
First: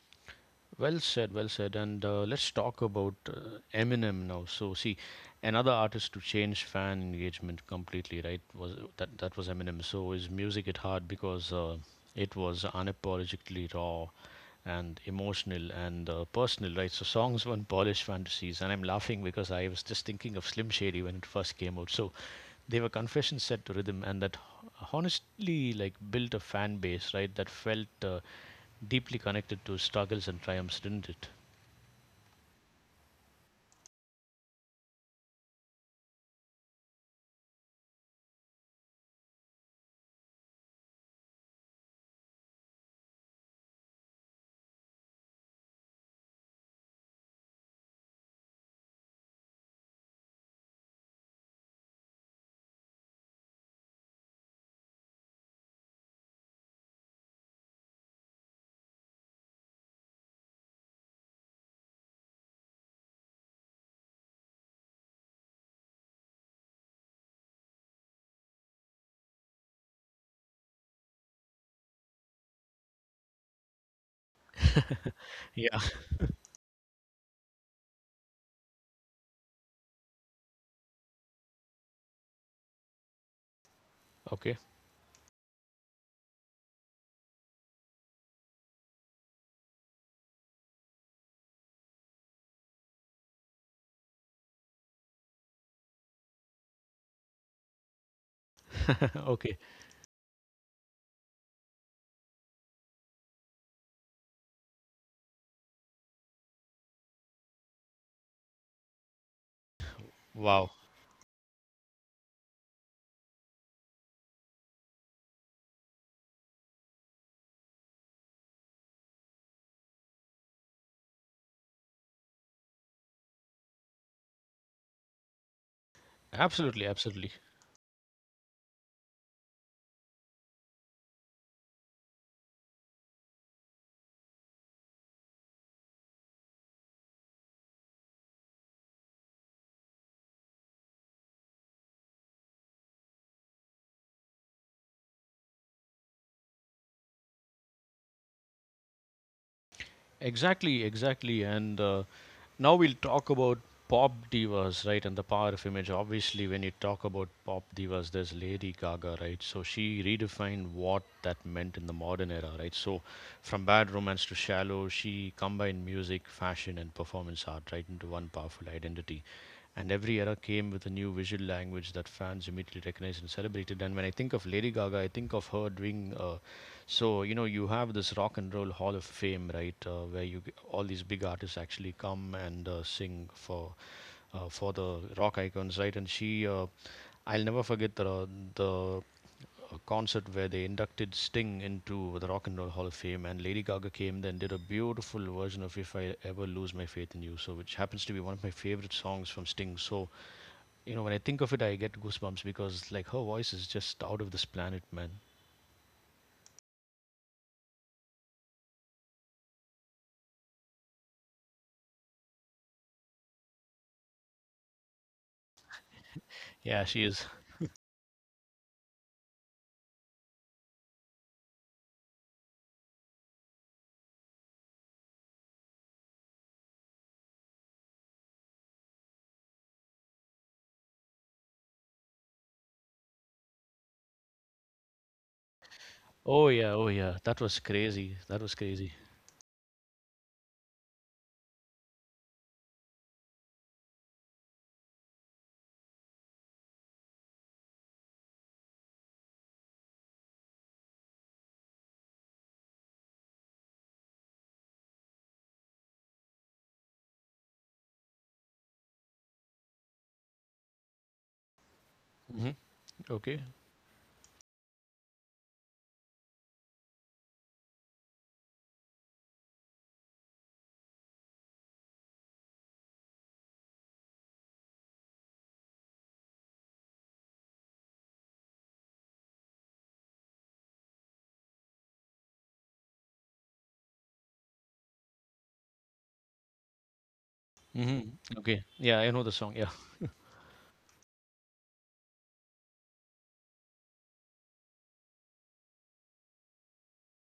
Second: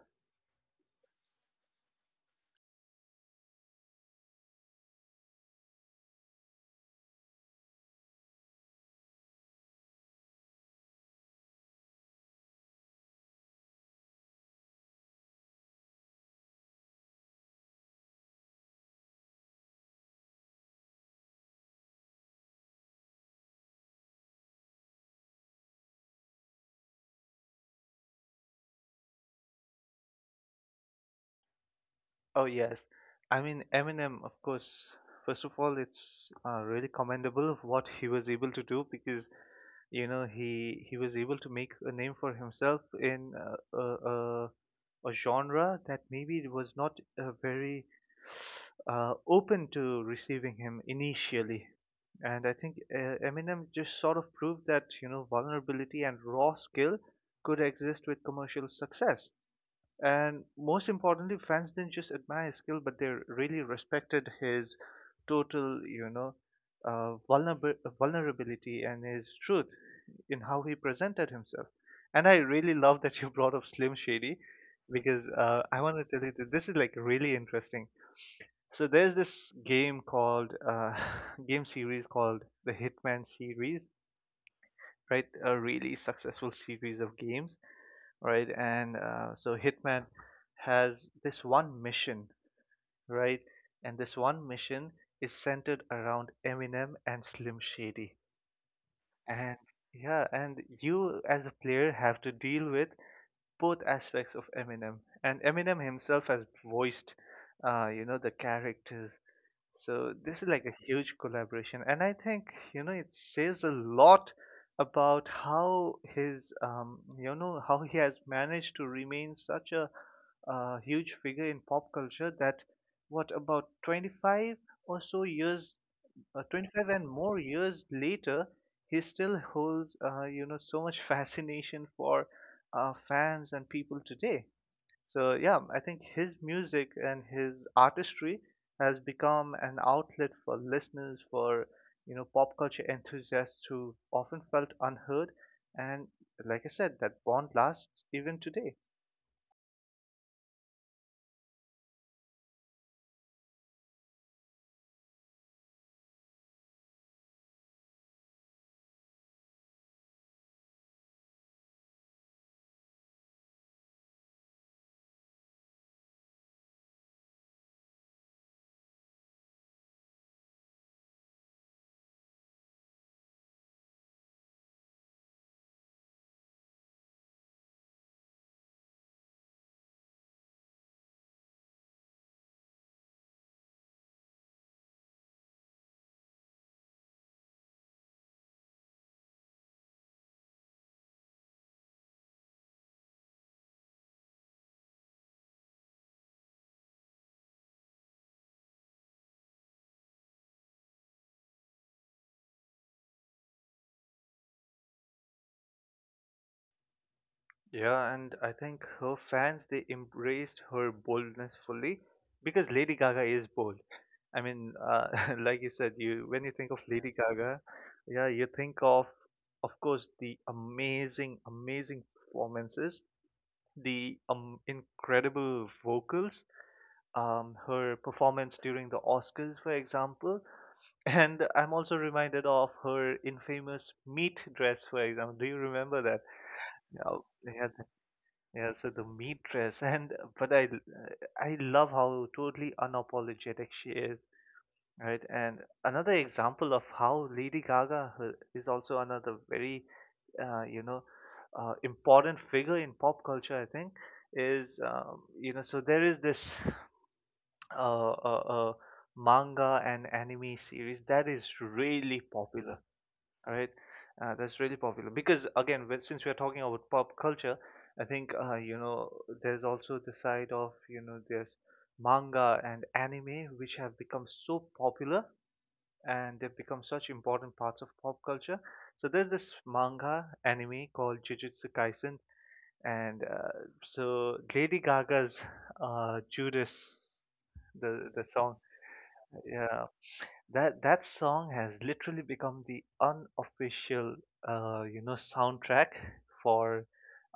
Speaker 1: Well said, well said. And let's talk about Eminem now. So, see, another artist to change fan engagement completely, right? Was that that was Eminem? So his music hit hard because it was unapologetically raw and emotional and personal, right? So songs weren't polished fantasies, and I'm laughing because I was just thinking of Slim Shady when it first came out. So they were confessions set to rhythm, and that honestly like built a fan base, right? That felt deeply connected to struggles and triumphs, didn't it?
Speaker 2: Oh yes, I mean Eminem, of course. First of all, it's really commendable of what he was able to do because you know he was able to make a name for himself in a genre that maybe it was not very open to receiving him initially. And I think Eminem just sort of proved that you know vulnerability and raw skill could exist with commercial success. And most importantly, fans didn't just admire his skill, but they really respected his total, you know, vulnerability and his truth in how he presented himself. And I really love that you brought up Slim Shady because
Speaker 1: Yeah.
Speaker 2: I want to tell you that this is like really interesting. So there's this game called game series called the Hitman series,
Speaker 1: Okay.
Speaker 2: right? A really successful series of games, right? And so Hitman has this one mission, right? And this one mission is centered around Eminem and Slim Shady. And
Speaker 1: Okay.
Speaker 2: yeah, and you as a player have to deal with both aspects of Eminem. And Eminem himself has voiced, the characters, so this is like
Speaker 1: Wow.
Speaker 2: a huge collaboration, and I think you know it says a lot about how his you know how he has managed to remain such a huge figure in pop culture that what, about 25 or so years,
Speaker 1: Absolutely.
Speaker 2: 25 and
Speaker 1: Absolutely.
Speaker 2: more years later, he still holds you know so much fascination for fans and people today. So yeah, I think his music and his artistry has become an outlet for listeners, for you know, pop culture enthusiasts who often felt unheard, and like I said, that bond lasts even today.
Speaker 1: Exactly. Exactly. And now we'll talk about pop divas, right, and the power of image. Obviously, when you talk about pop divas, there's Lady Gaga, right? So she redefined what that meant in the modern era, right? So from bad romance to shallow, she combined music, fashion, and performance art, right, into one powerful identity. And every era came with a new visual language that fans immediately recognized and celebrated. And when I think of Lady Gaga, I think of her doing so, you know, you have this Rock and Roll Hall of Fame, right, where you all these big artists actually come and sing for the rock icons, right? And I'll never forget the concert where they inducted Sting into the Rock and Roll Hall of Fame, and Lady Gaga came then did a beautiful version of "If I Ever Lose My Faith in You," so which happens to be one of my favorite songs from Sting. So, you know, when I think of it, I get goosebumps because like her voice is just out of this planet, man.
Speaker 2: Yeah, and I think her fans they embraced her boldness fully because Lady Gaga is bold. I mean, like you said, you when you think of
Speaker 1: Yeah, she
Speaker 2: Lady
Speaker 1: is.
Speaker 2: Gaga, yeah, you think of course, the amazing, amazing performances, the incredible vocals, her performance during the Oscars, for example. And I'm also reminded of her infamous meat dress, for example. Do you remember that?
Speaker 1: Oh yeah, oh
Speaker 2: Yeah,
Speaker 1: yeah, that was
Speaker 2: yeah,
Speaker 1: crazy. That was
Speaker 2: yeah. So
Speaker 1: crazy.
Speaker 2: the meat dress, and I love how totally unapologetic she is, right? And another example of how Lady Gaga is also another very, uh, you know, important figure in pop culture, I think, is you know so there is this uh, uh, uh, manga and anime series that is really
Speaker 1: Hmm.
Speaker 2: popular,
Speaker 1: Okay.
Speaker 2: right? That's really popular because again, since we are talking about pop culture, I think you know there's also the side of you know there's manga and anime which have become so popular and they've become such important parts of pop culture, so there's this manga anime called Jujutsu Kaisen and so Lady Gaga's Judas,
Speaker 1: Hmm.
Speaker 2: the song,
Speaker 1: Okay. Yeah, I know the song. Yeah.
Speaker 2: yeah, that song has literally become the unofficial, soundtrack for,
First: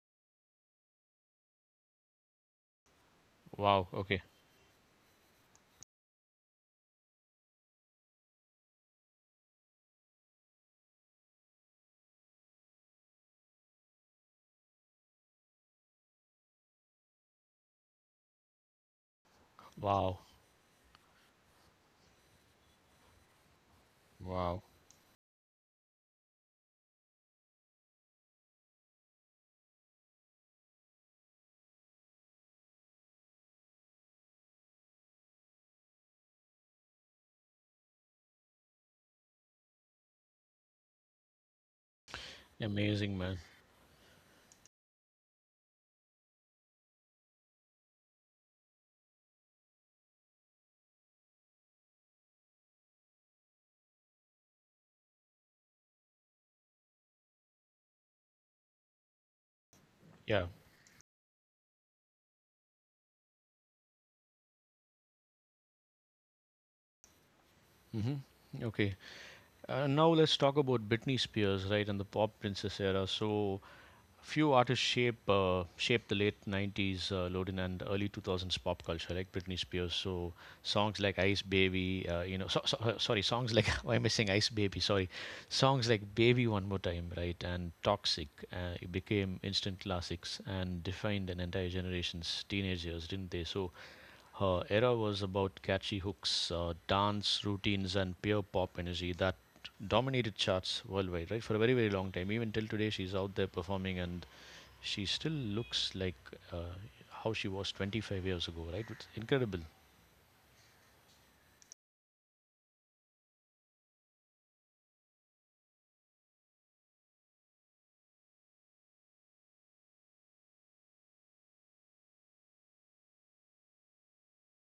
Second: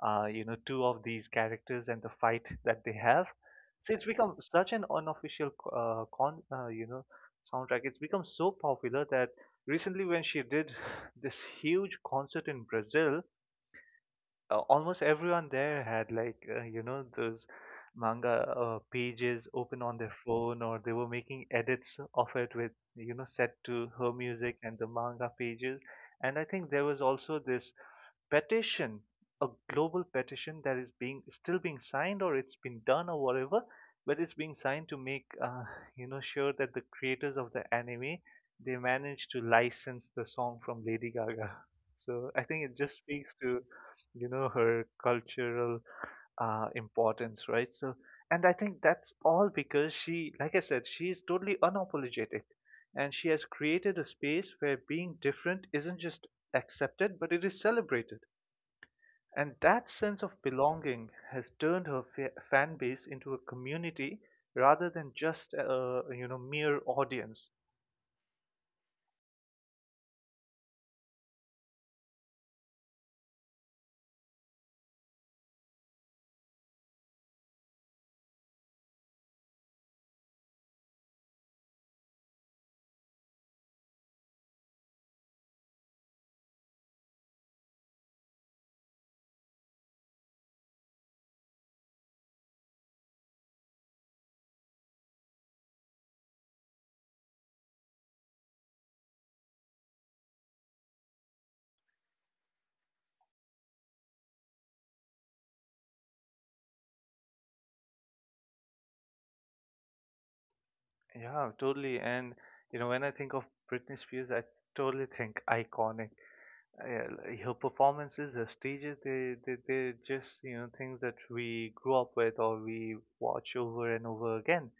Speaker 2: two of these characters and the fight that they have.
Speaker 1: Wow.
Speaker 2: So it's
Speaker 1: Okay.
Speaker 2: become such an unofficial soundtrack. It's become so popular that recently when she did this huge concert in Brazil, almost everyone there had like you know those manga pages open on their
Speaker 1: Wow.
Speaker 2: phone, or they were making edits of it with you know set to her music
Speaker 1: Wow.
Speaker 2: and the manga pages, and I think there was also this petition, a global petition that is being still being signed or it's been done or whatever, but it's being signed to make you know sure that the creators of the anime they manage to license the song from Lady Gaga. So I think it just
Speaker 1: Amazing,
Speaker 2: speaks
Speaker 1: man.
Speaker 2: to you know her cultural importance, right? So, and I think that's all because she, like I said, she is totally unapologetic and she has created a space where being different isn't just accepted but it is celebrated, and that sense of
Speaker 1: Yeah.
Speaker 2: belonging has turned her fan base into a community rather than just a you know mere audience.
Speaker 1: Hmm. Okay. Now let's talk about Britney Spears, right, and the pop princess era. So, few artists shaped the late '90s, Lodin, and early 2000s pop culture, like Britney Spears. So songs like Ice Baby, you know, sorry, songs like why am I saying Ice Baby? Sorry, songs like Baby One More Time, right, and Toxic it became instant classics and defined an entire generation's teenage years, didn't they? So her era was about catchy hooks, dance routines, and pure pop energy that dominated charts worldwide, right? For a very, very long time. Even till today, she's out there performing and she still looks like uh, how she was 25 years ago, right? It's incredible.
Speaker 2: Yeah, totally. And you know when I think of Britney Spears, I totally think iconic. Yeah, like her performances, her stages, they're just, you know, things that we grew up with or we watch over and over again.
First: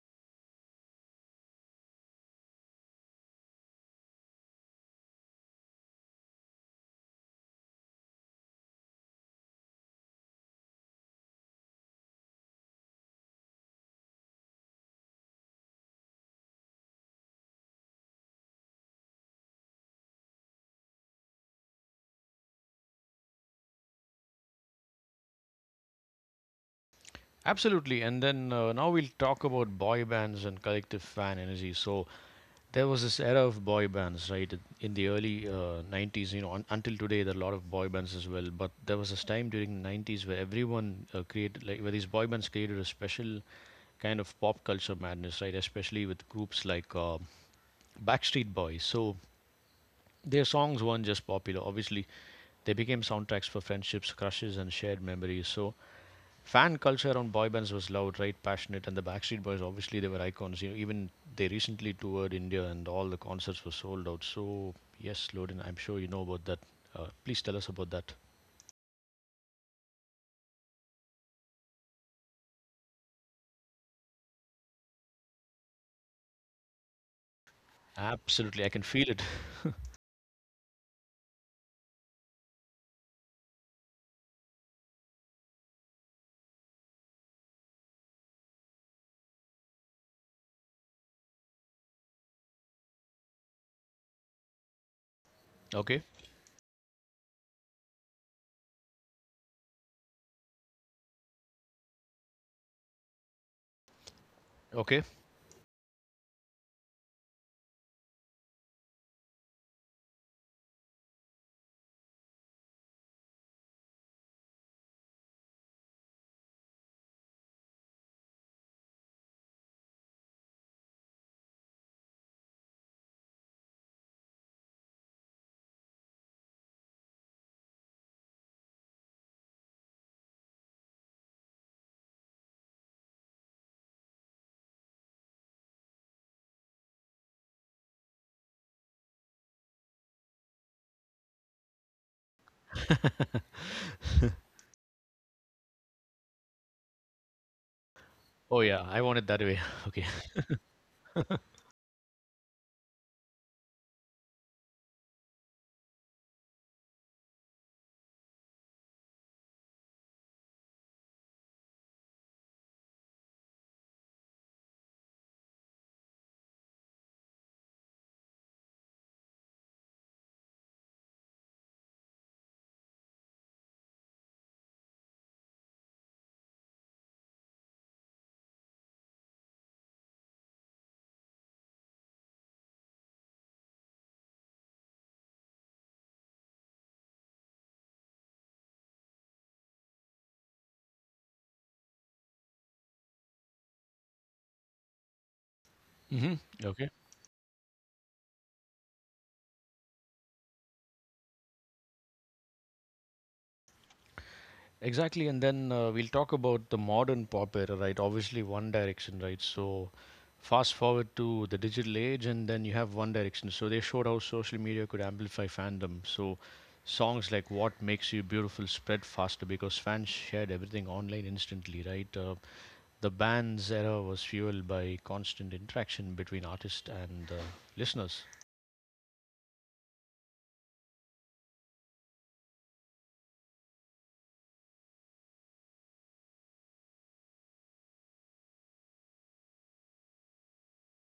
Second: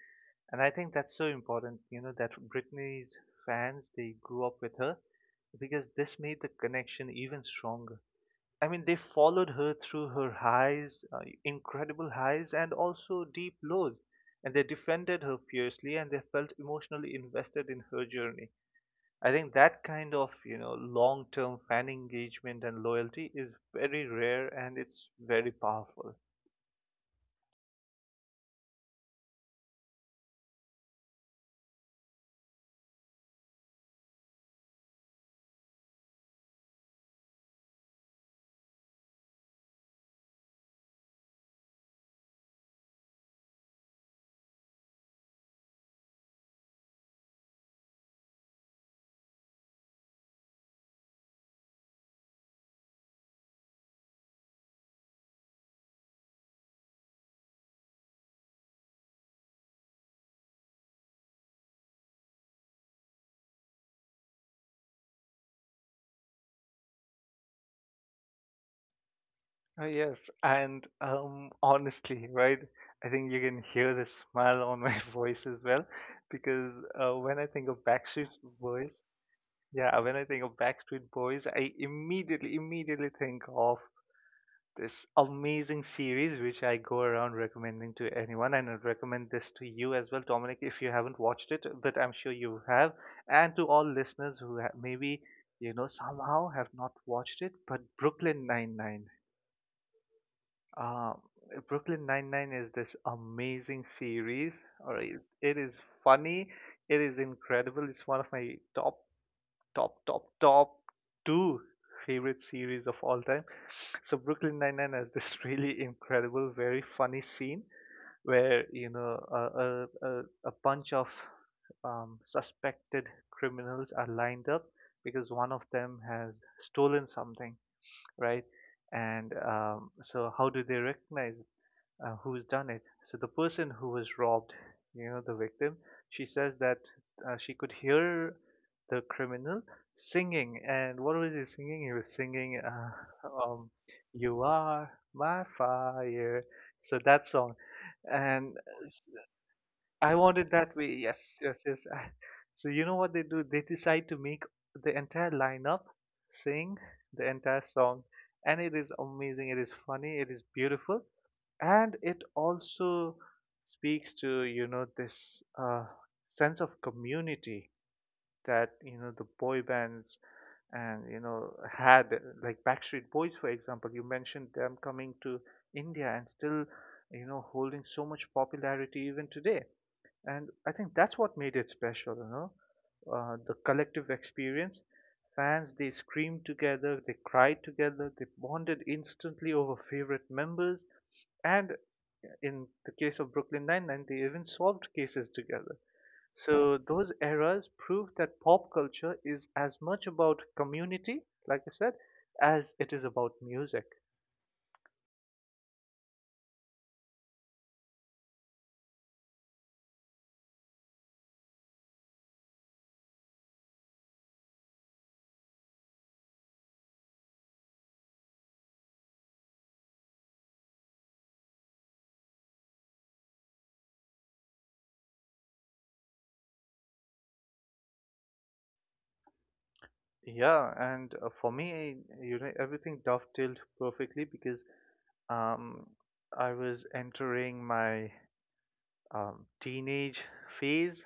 Speaker 2: And I think that's so important, you know, that Britney's fans, they grew up with her because this made the connection even stronger. I mean, they followed her through her highs, incredible highs, and also deep lows. And they defended her fiercely and they felt emotionally invested in her journey. I think that kind of, you know, long-term fan engagement and loyalty is very rare and it's very powerful.
Speaker 1: Absolutely. And then now we'll talk about boy bands and collective fan energy. So there was this era of boy bands, right? In the early 90s, you know, until today, there are a lot of boy bands as well. But there was this time during the 90s where everyone where these boy bands created a special kind of pop culture madness, right? Especially with groups like Backstreet Boys. So their songs weren't just popular, obviously. They became soundtracks for friendships, crushes, and shared memories. So fan culture around boy bands was loud, right, passionate, and the Backstreet Boys obviously they were icons. You know, even they recently toured India, and all the concerts were sold out. So yes, Lodin, I'm sure you know about that. Please tell us about that.
Speaker 2: Yes, and honestly, right? I think you can hear the smile on my voice as well, because when I think of Backstreet
Speaker 1: Absolutely, I can
Speaker 2: Boys,
Speaker 1: feel it.
Speaker 2: yeah, when I think of Backstreet Boys, immediately think of this amazing series which I go around recommending to anyone, and I'd recommend this to you as well, Dominic, if you haven't watched it, but I'm sure you have, and to all listeners who maybe you know
Speaker 1: Okay,
Speaker 2: somehow have not watched it, but Brooklyn Nine Nine. Uh, Brooklyn Nine Nine is this amazing series. All
Speaker 1: okay.
Speaker 2: right, it is funny. It is incredible. It's one of my top, top, top, top two favorite series of all time. So Brooklyn Nine-Nine has this really incredible, very funny scene where you know bunch of suspected criminals are lined up because one of them has stolen something, right? And so how do they recognize who's done it. So the person who was robbed, you know, the victim, she says that she could hear the criminal singing. And what was he singing? He was singing, um, "You Are My Fire." So that song, and
Speaker 1: Oh yeah, I want it that way. Okay.
Speaker 2: I wanted that way. Yes, yes, yes. I- So you know what they do? They decide to make the entire lineup sing the entire song. And it is amazing, it is funny, it is beautiful, and it also speaks to you know this sense of community that you know the boy bands and you know had, like Backstreet Boys, for example, you mentioned them coming to India and still you know holding so much popularity even today. And I think that's what made it special, you know, the collective experience. Fans, they screamed together, they cried together, they bonded instantly over favorite members, and in the case of Brooklyn Nine-Nine, they even solved cases together.
Speaker 1: Hmm.
Speaker 2: So
Speaker 1: Okay.
Speaker 2: those eras prove that pop culture is as much about community, like I said, as it is about music.
Speaker 1: Exactly, and then we'll talk about the modern pop era, right? Obviously, One Direction, right? So, fast forward to the digital age, and then you have One Direction. So, they showed how social media could amplify fandom. So, songs like What Makes You Beautiful spread faster because fans shared everything online instantly, right? The band's era was fueled by constant interaction between artists and listeners.
Speaker 2: Yeah, and for me, you know, everything dovetailed perfectly because um, I was entering my teenage phase,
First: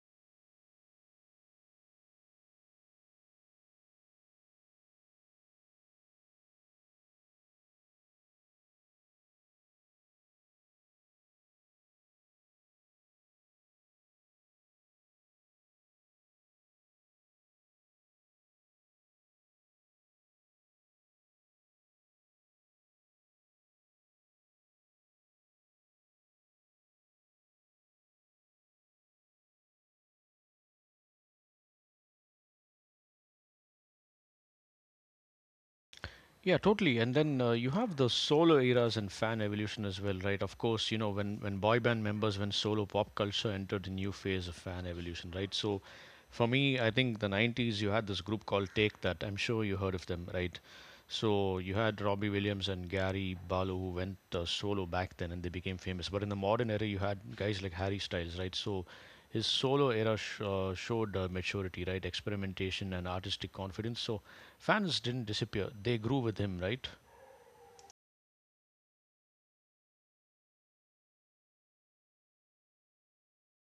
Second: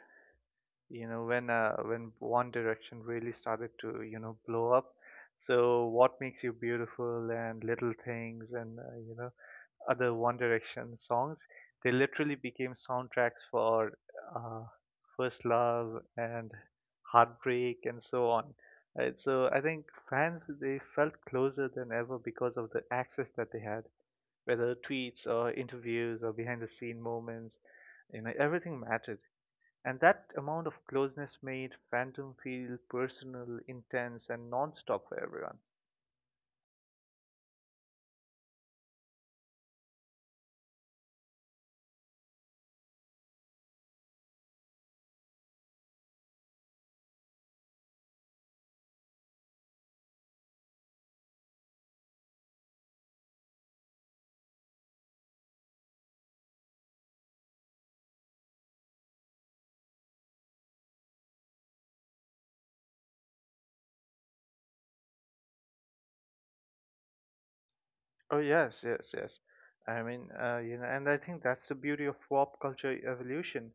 Speaker 2: you know when One Direction really started to you know blow up, so What Makes You Beautiful and Little Things and you know other One Direction songs, they literally became soundtracks for uh, first love and heartbreak and so on. So I think fans they felt closer than ever because of the access that they had, whether tweets or interviews or behind the scene moments, you know everything mattered. And that amount of closeness made Phantom feel personal, intense, and non-stop for everyone.
Speaker 1: Yeah, totally. And then you have the solo eras and fan evolution as well, right? Of course, you know, when boy band members went solo, pop culture entered a new phase of fan evolution, right? So for me, I think the 90s, you had this group called Take That. I'm sure you heard of them, right? So you had Robbie Williams and Gary Barlow who went solo back then and they became famous. But in the modern era, you had guys like Harry Styles, right? So his solo era showed maturity, right? Experimentation and artistic confidence. So fans didn't disappear. They grew with him, right?
Speaker 2: Oh yes, yes, yes. I mean, you know, and I think that's the beauty of pop culture evolution.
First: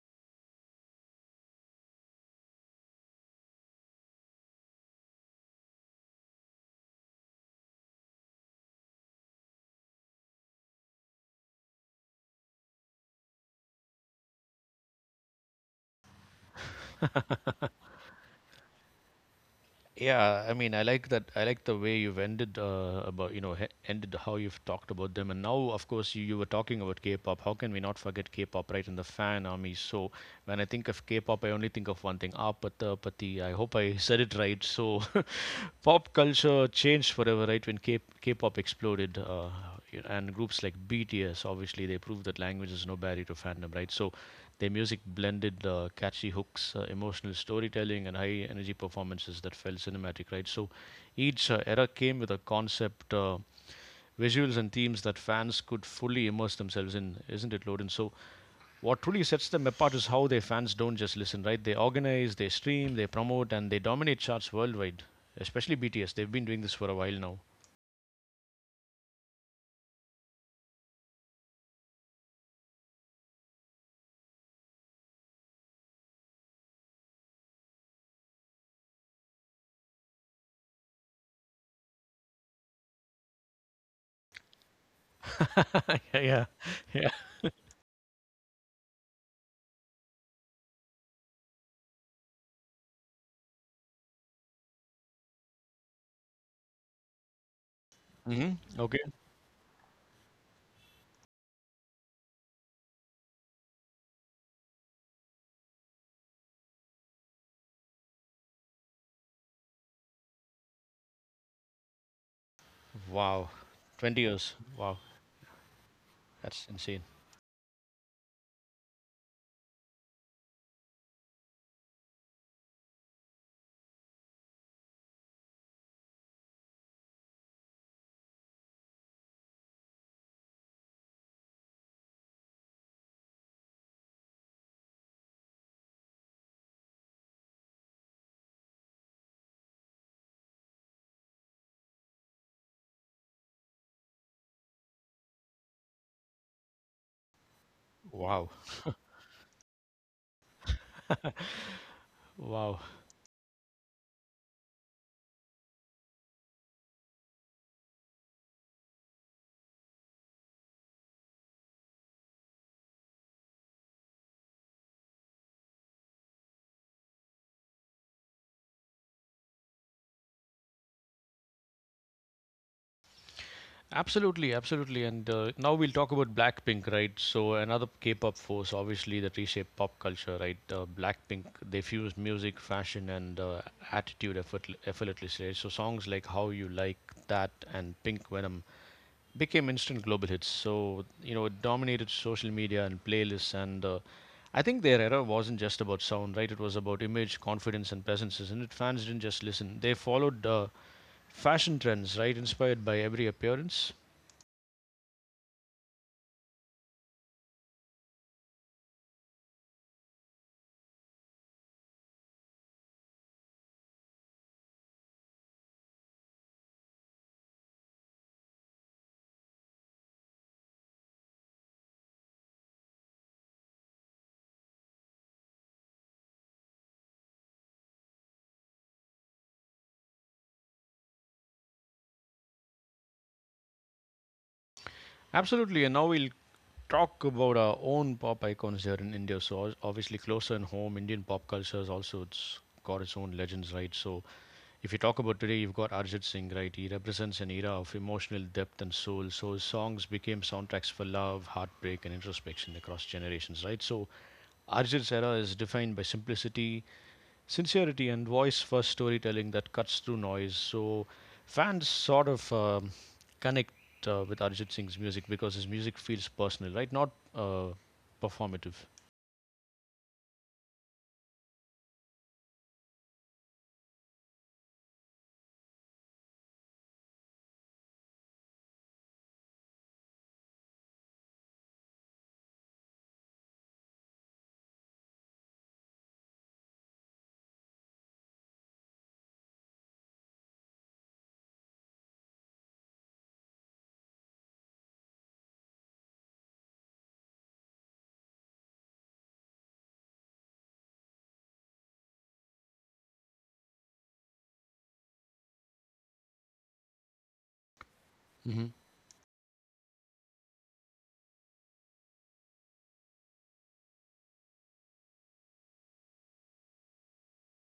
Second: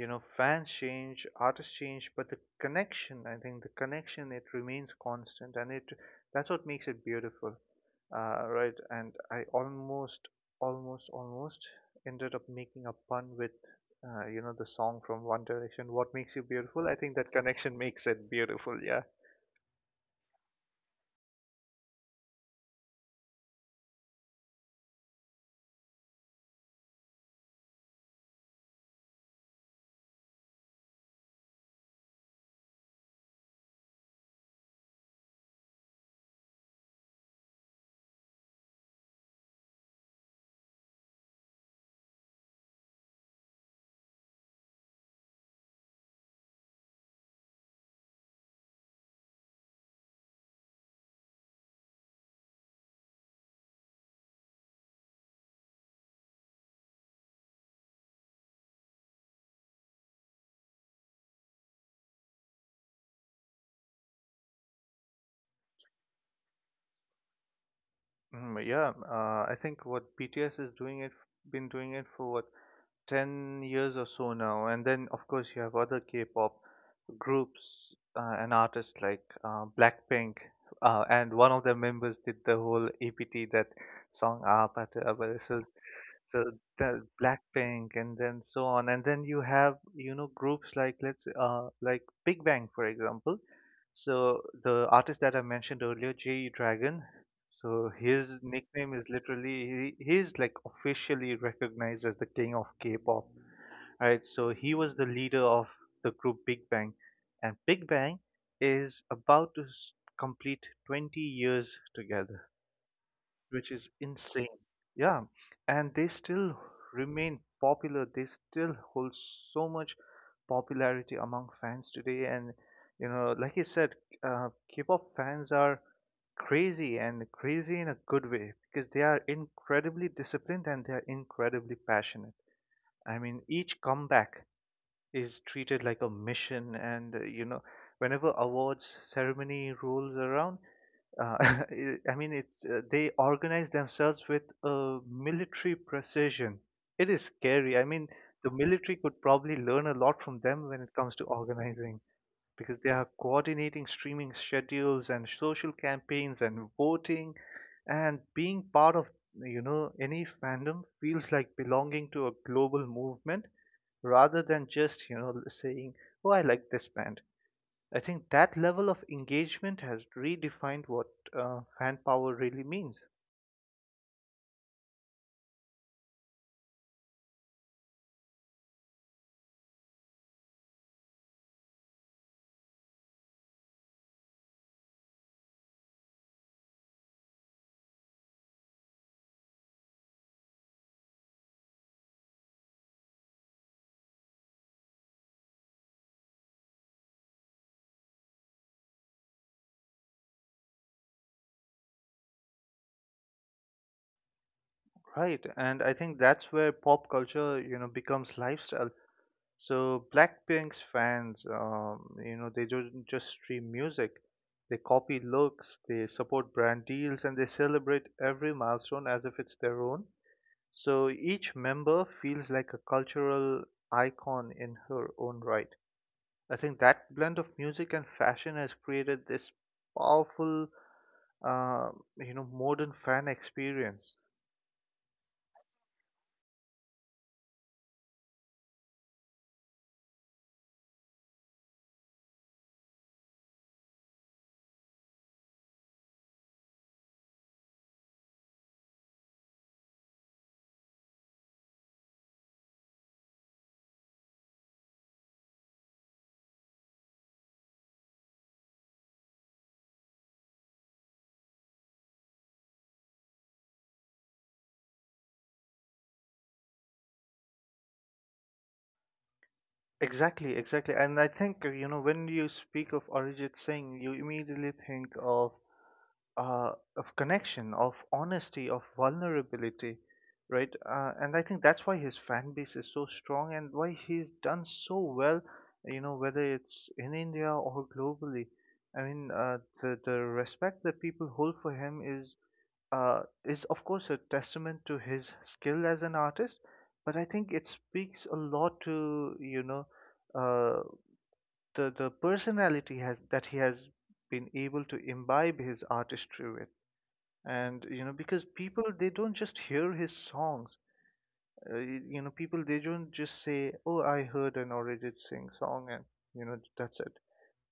Speaker 2: You know fans change, artists change, but the connection, I think the connection it remains constant, and it that's what makes it beautiful. Uh, right, and I almost, almost, almost ended up making a pun with you know the song from One Direction, What Makes You Beautiful. I think that connection makes it beautiful, yeah.
Speaker 1: Yeah, I mean, I like that. I like the way you've ended about, ended how you've talked about them. And now, of course, you were talking about K-pop. How can we not forget K-pop, right? And the fan army. So when I think of K-pop, I only think of one thing: Apatha Pati. I hope I said it right. So pop culture changed forever, right? When K-pop exploded, and groups like BTS, obviously, they proved that language is no barrier to fandom, right? So their music blended catchy hooks, emotional storytelling, and high energy performances that felt cinematic, right? So each era came with a concept, visuals, and themes that fans could fully immerse themselves in, isn't it, Loden? So what truly sets them apart is how their fans don't just listen, right? They organize, they stream, they promote, and they dominate charts worldwide, especially BTS. They've been doing this for a while now.
Speaker 2: Mm, yeah, I think what BTS is doing, it been doing it for what, 10 years or so now, and then of course you have other K-pop groups and artists like Blackpink, and one of their members did the whole EPT, that song "Aap Aata So,"
Speaker 1: Yeah, yeah,
Speaker 2: so the
Speaker 1: yeah.
Speaker 2: Blackpink, and then so on, and then you have you know groups like let's like Big Bang for example. So the artist that I mentioned earlier, J E Dragon. So his
Speaker 1: Hmm.
Speaker 2: nickname
Speaker 1: Okay.
Speaker 2: is literally, he's like officially recognized as the king of K-pop. Right, so he was the leader of the group Big Bang, and Big Bang is about to complete 20 years together,
Speaker 1: Wow.
Speaker 2: which is
Speaker 1: 20 years.
Speaker 2: insane.
Speaker 1: Wow.
Speaker 2: Yeah, and they still
Speaker 1: That's insane.
Speaker 2: remain popular. They still hold so much popularity among fans today. And you know, like you said, uh, K-pop fans are crazy, and crazy in a good way because they are incredibly disciplined and they are incredibly passionate. I mean, each comeback is treated like a mission, and you know whenever awards ceremony rolls around, uh, it- I mean, it's they organize themselves with a military precision. It is scary. I mean, the
Speaker 1: Wow.
Speaker 2: military could probably learn a lot from them when it comes to organizing, because
Speaker 1: Wow.
Speaker 2: they are coordinating streaming schedules and social campaigns and voting, and being part of you know any fandom feels like belonging to a global movement rather than just you know saying, oh I like this band. I think that level of engagement has redefined what fan power really means.
Speaker 1: Absolutely, absolutely. And now we'll talk about Blackpink, right? So another K-pop force, obviously, that reshaped pop culture, right? Blackpink, they fused music, fashion, and effortlessly. Right? So songs like "How You Like That" and "Pink Venom" became instant global hits. So you know, it dominated social media and playlists. And I think their era wasn't just about sound, right? It was about image, confidence, and presence. Isn't it? Fans didn't just listen; they followed fashion trends, right? Inspired by every appearance.
Speaker 2: Right, and I think that's where pop culture you know becomes lifestyle. So Blackpink's fans, you know, they don't just stream music. They copy looks, they support brand deals, and they celebrate every milestone as if it's their own. So each member feels like a cultural icon in her own right. I think that blend of music and fashion has created this powerful uh, modern fan experience.
Speaker 1: Absolutely. And now we'll talk about our own pop icons here in India. So obviously closer in home, Indian pop culture has also it's got its own legends, right? So if you talk about today, you've got Arjit Singh, right? He represents an era of emotional depth and soul. So his songs became soundtracks for love, heartbreak, and introspection across generations, right? So Arjit's era is defined by simplicity, sincerity and voice first storytelling that cuts through noise. So fans sort of connect with Arjit Singh's music because his music feels personal, right? Not performative.
Speaker 2: Exactly, exactly, and I think when you speak of Arijit Singh, you immediately think of connection, of honesty, of vulnerability, right? And I think that's why his fan base is so strong and why he's done so well, you know, whether it's in India or globally. I mean, the respect that people hold for him is is, of course, a testament to his skill as an artist, but I think it speaks a lot to uh, the personality has that he has been able to imbibe his artistry with. And you know, because
Speaker 1: Hmm.
Speaker 2: people, they don't just hear his songs, you know, people, they don't just say, oh, I heard an Arijit Singh song and you know that's it,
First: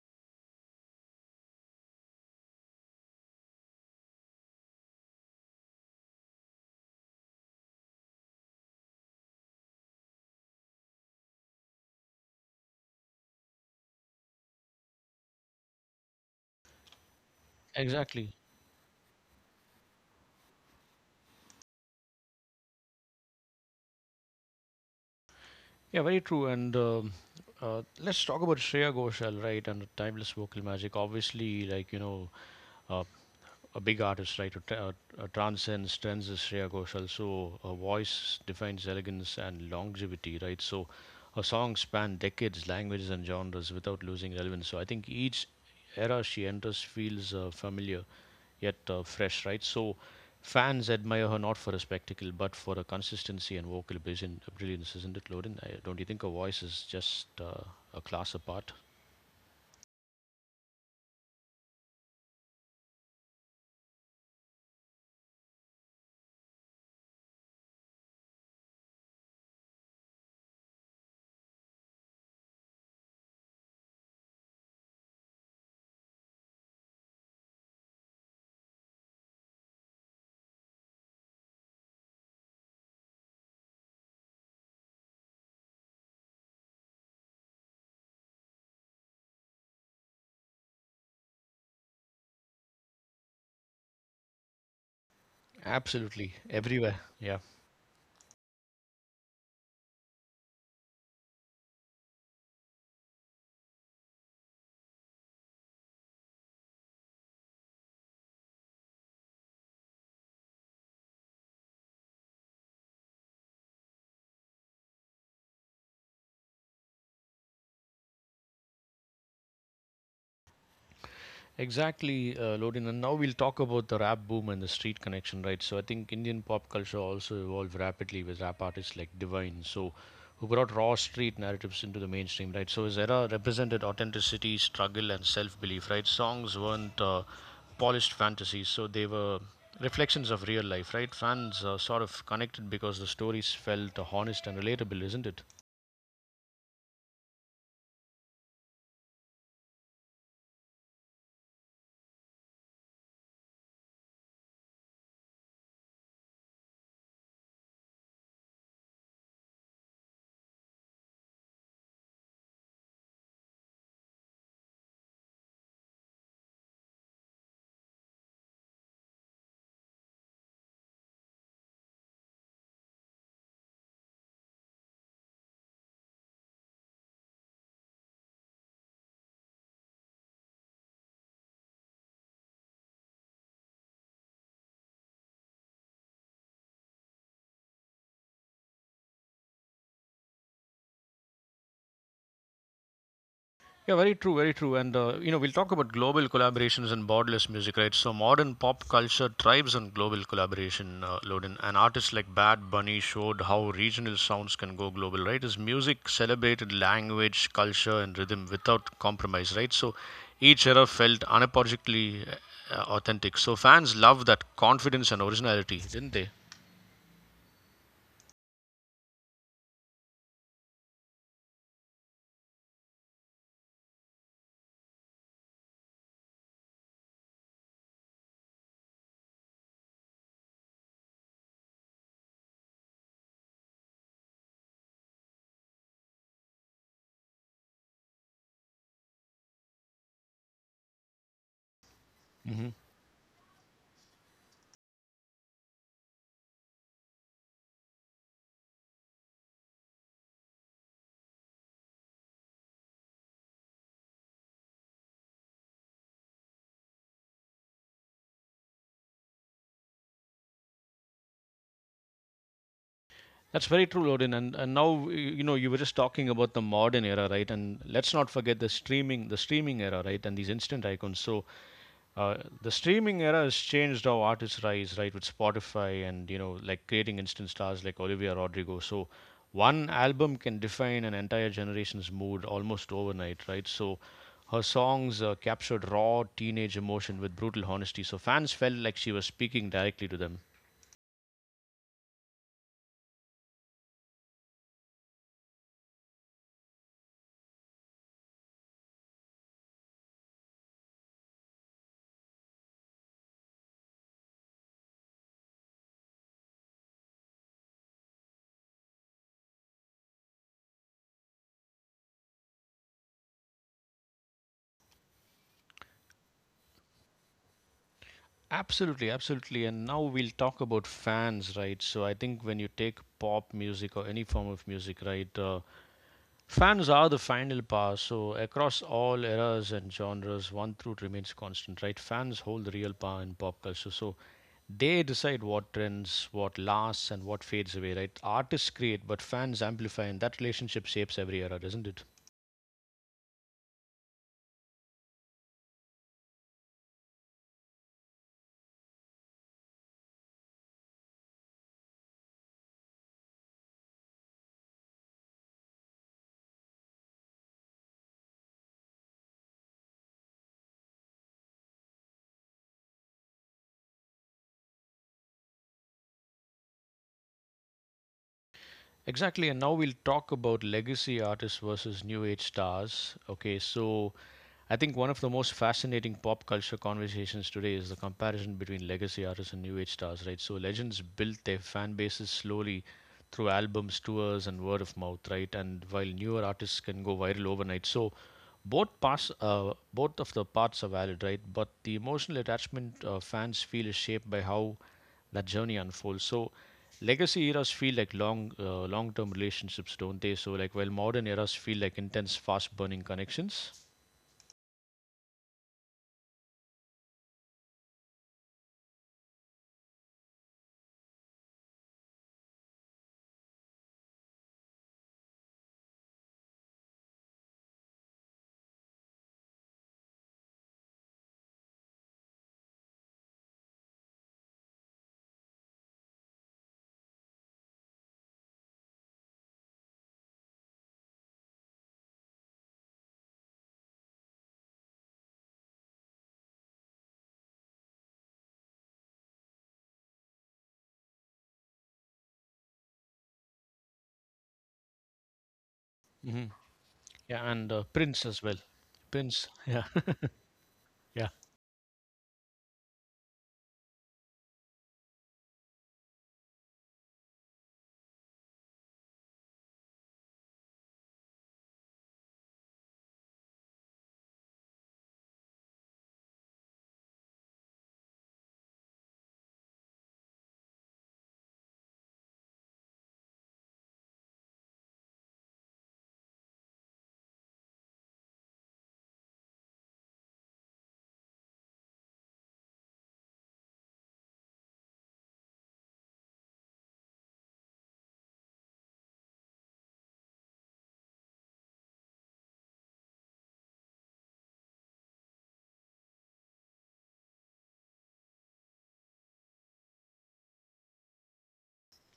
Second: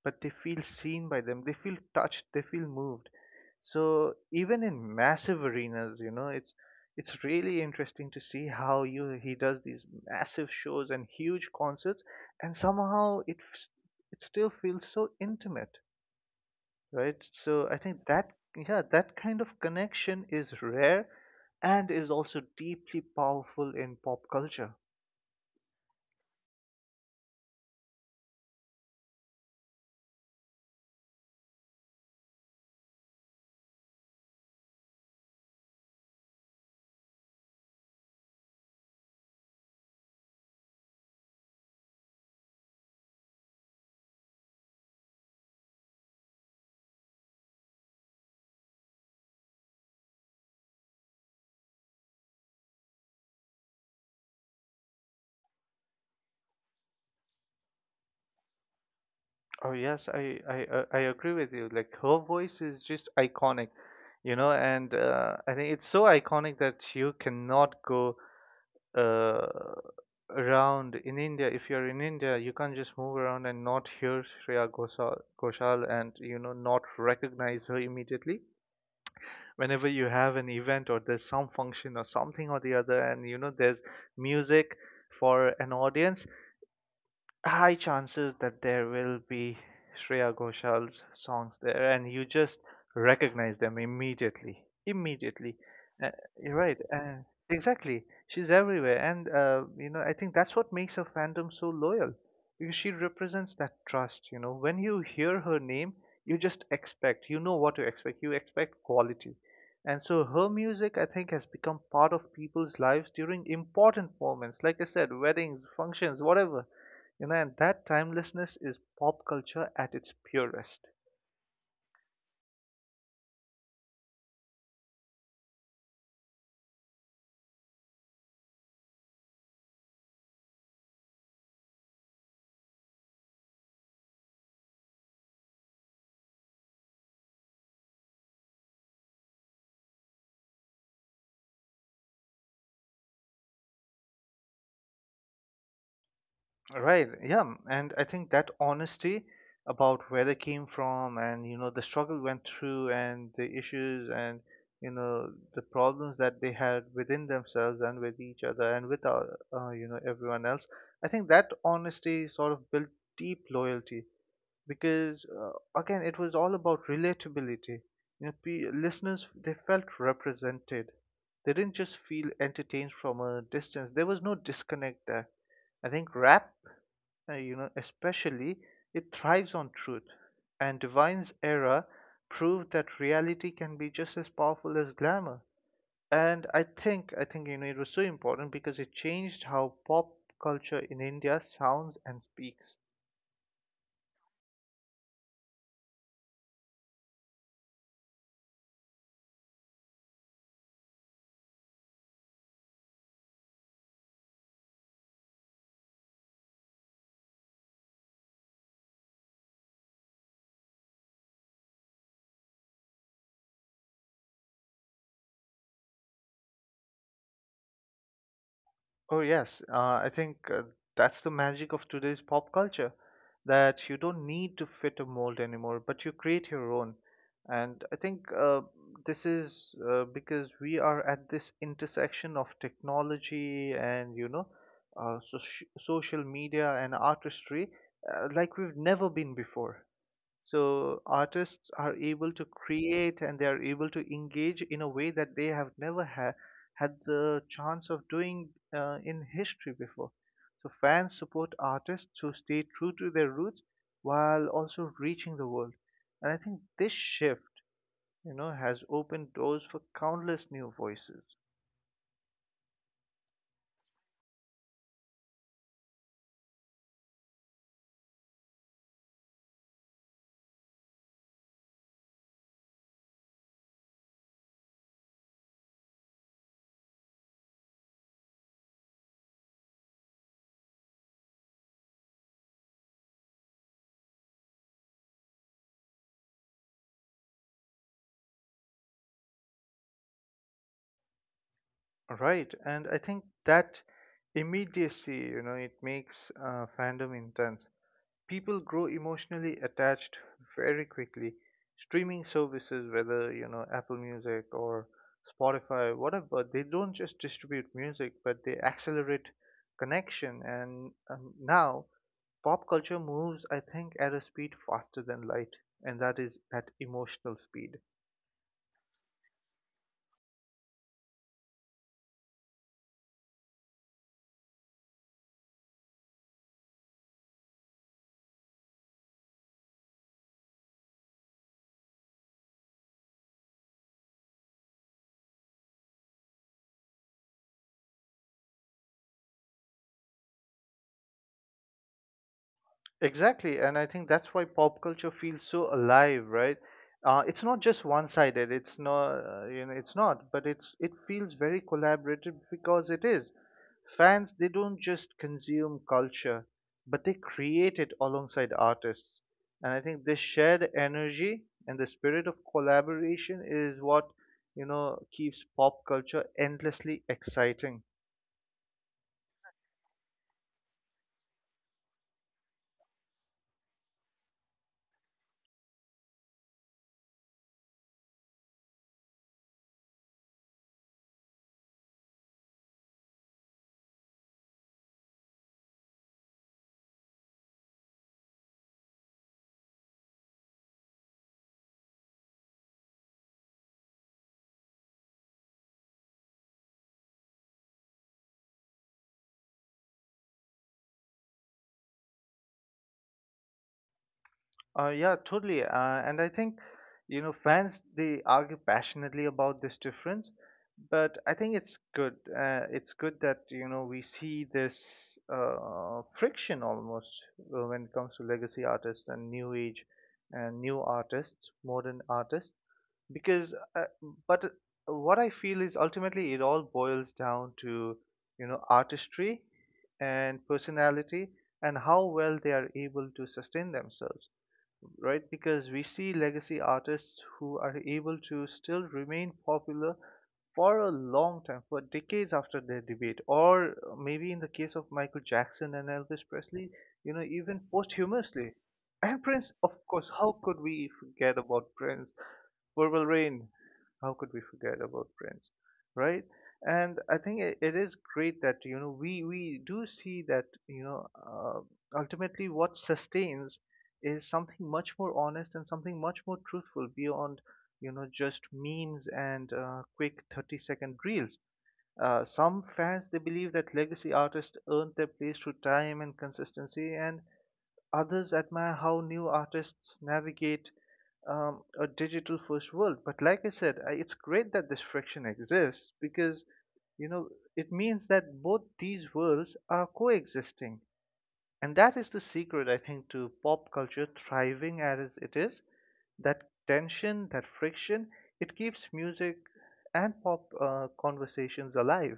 Speaker 2: but they feel seen by them, they feel touched, they feel moved. So even in massive arenas, you know, it's really interesting to see how you he does these massive shows and huge concerts, and somehow it still feels so intimate, right? So I think that,
Speaker 1: Exactly.
Speaker 2: yeah, that kind of connection is rare and is also deeply powerful in pop culture.
Speaker 1: Yeah, very true. And let's talk about Shreya Ghoshal, right? And the timeless vocal magic. Obviously, like you know, uh, a big artist, right, who transcends trends is Shreya Ghoshal. So her voice defines elegance and longevity, right? So her songs span decades, languages, and genres without losing relevance. So I think each era she enters feels familiar yet fresh, right? So fans admire her not for her spectacle but for her consistency and vocal brilliance, isn't it, Loden? I, don't you think her voice is just a class apart?
Speaker 2: Oh yes, I agree with you. Like, her voice is just iconic, you know, and I think it's so iconic that you cannot go uh, around in India. If you're in India, you can't just move around and not hear Shreya Ghoshal and you know not recognize her immediately. Whenever you have an event or there's some function or something or the other, and you know there's music for an audience, high chances that there will be Shreya Ghoshal's songs there, and you just recognize them immediately. Immediately. uh,
Speaker 1: Absolutely,
Speaker 2: you're right.
Speaker 1: everywhere. Yeah.
Speaker 2: Exactly, she's everywhere, and you know, I think that's what makes her fandom so loyal, because she represents that trust. You know, when you hear her name, you just expect. You know what to expect. You expect quality, and so her music, I think, has become part of people's lives during important moments. Like I said, weddings, functions, whatever, you know, and that timelessness is pop culture at its purest.
Speaker 1: Exactly, Lodin. And now we'll talk about the rap boom and the street connection, right? So I think Indian pop culture also evolved rapidly with rap artists like Divine, so who brought raw street narratives into the mainstream, right? So his era represented authenticity, struggle, and self-belief, right? Songs weren't polished fantasies, so they were reflections of real life, right? Fans sort of connected because the stories felt honest and relatable, isn't it?
Speaker 2: Right, yeah. And I think that honesty about where they came from and, you know, the struggle went through and the issues and, you know, the problems that they had within themselves and with each other and with our, you know, everyone else. I think that honesty sort of built deep loyalty, because again, it was all about relatability. You know, listeners, they felt represented, they didn't just feel entertained from a distance. There was no disconnect there. I think rap, especially, it thrives on truth, and Divine's era proved that reality can be just as powerful as glamour. And I think you know, it was so important because it changed how pop culture in India sounds and speaks.
Speaker 1: Yeah, very true, very true. And you know, we'll talk about global collaborations and borderless music, right? So modern pop culture thrives on global collaboration, Loden. And artists like Bad Bunny showed how regional sounds can go global, right? His music celebrated language, culture, and rhythm without compromise, right? So each era felt unapologetically authentic. So fans love that confidence and originality, didn't they?
Speaker 2: Oh, yes. I think that's the magic of today's pop culture, that you don't need to fit a mold anymore, but you create your own. And I think this is because we are at this intersection of technology and, you know, social media and artistry, like we've never been before. So artists are able to create and they are able to engage in a way that they have never had the chance of doing in history before. So fans support artists who stay true to their roots while also reaching the world. And I think this shift, you know, has opened doors for countless new voices.
Speaker 1: That's very true, Odin. And now you know you were just talking about the modern era, right? And let's not forget the streaming era, right? And these instant icons. So uh, the streaming era has changed how artists rise, right? With Spotify and you know like creating instant stars like Olivia Rodrigo. So one album can define an entire generation's mood almost overnight, right? So her songs captured raw teenage emotion with brutal honesty. So fans felt like she was speaking directly to them.
Speaker 2: Right, and I think that immediacy, you know, it makes fandom intense. People grow emotionally attached very quickly. Streaming services, whether you know Apple Music or Spotify, whatever, they don't just distribute music, but they accelerate connection. And now pop culture moves, I think, at a speed faster than light, and that is at emotional speed.
Speaker 1: Absolutely, absolutely. And now we'll talk about fans, right? So I think when you take pop music or any form of music, right, fans are the final power. So across all eras and genres, one truth remains constant, right? Fans hold the real power in pop culture. So they decide what trends, what lasts, and what fades away, right? Artists create, but fans amplify, and that relationship shapes every era, doesn't it?
Speaker 2: Exactly, and I think that's why pop culture feels so alive, right? It's not just one-sided. It's not, you know, it's not, but it feels very collaborative because it is. Fans, they don't just consume culture, but they create it alongside artists. And I think this shared energy and the spirit of collaboration is what, you know, keeps pop culture endlessly exciting.
Speaker 1: Exactly, and now we'll talk about legacy artists versus new age stars. Okay, so I think one of the most fascinating pop culture conversations today is the comparison between legacy artists and new age stars, right? So legends built their fan bases slowly through albums, tours, and word of mouth, right? And while newer artists can go viral overnight, so both of the parts are valid, right? But the emotional attachment fans feel is shaped by how that journey unfolds. So legacy eras feel like long-term relationships, don't they? So like while modern eras feel like intense, fast-burning connections.
Speaker 2: Yeah, totally. And I think, you know, fans, they argue passionately about this difference, but I think it's good. It's good that, you know, we see this friction almost when it comes to legacy artists and new age and new artists, modern artists, because, but what I feel is ultimately it all boils down to, you know, artistry and personality and how well they are able to sustain themselves, right? Because we see legacy artists who are able to still remain popular for a long time, for decades after their debate, or maybe in the case of Michael Jackson and Elvis Presley, you know,
Speaker 1: Yeah,
Speaker 2: even
Speaker 1: and Prince as
Speaker 2: posthumously.
Speaker 1: well.
Speaker 2: And
Speaker 1: Prince,
Speaker 2: Prince, of
Speaker 1: yeah,
Speaker 2: course, how could we
Speaker 1: yeah,
Speaker 2: forget about Prince? Purple Rain, how could we forget about Prince, right? And I think it is great that you know we do see that you know ultimately what sustains is something much more honest and something much more truthful beyond you know just memes and quick 30-second reels. Some fans, they believe that legacy artists earned their place through time and consistency, and others admire how new artists navigate a digital first world. But like I said, I, it's great that this friction exists because you know it means that both these worlds are coexisting, and that is the secret, I think, to pop culture thriving as it is. That tension, that friction, it keeps music and pop conversations alive.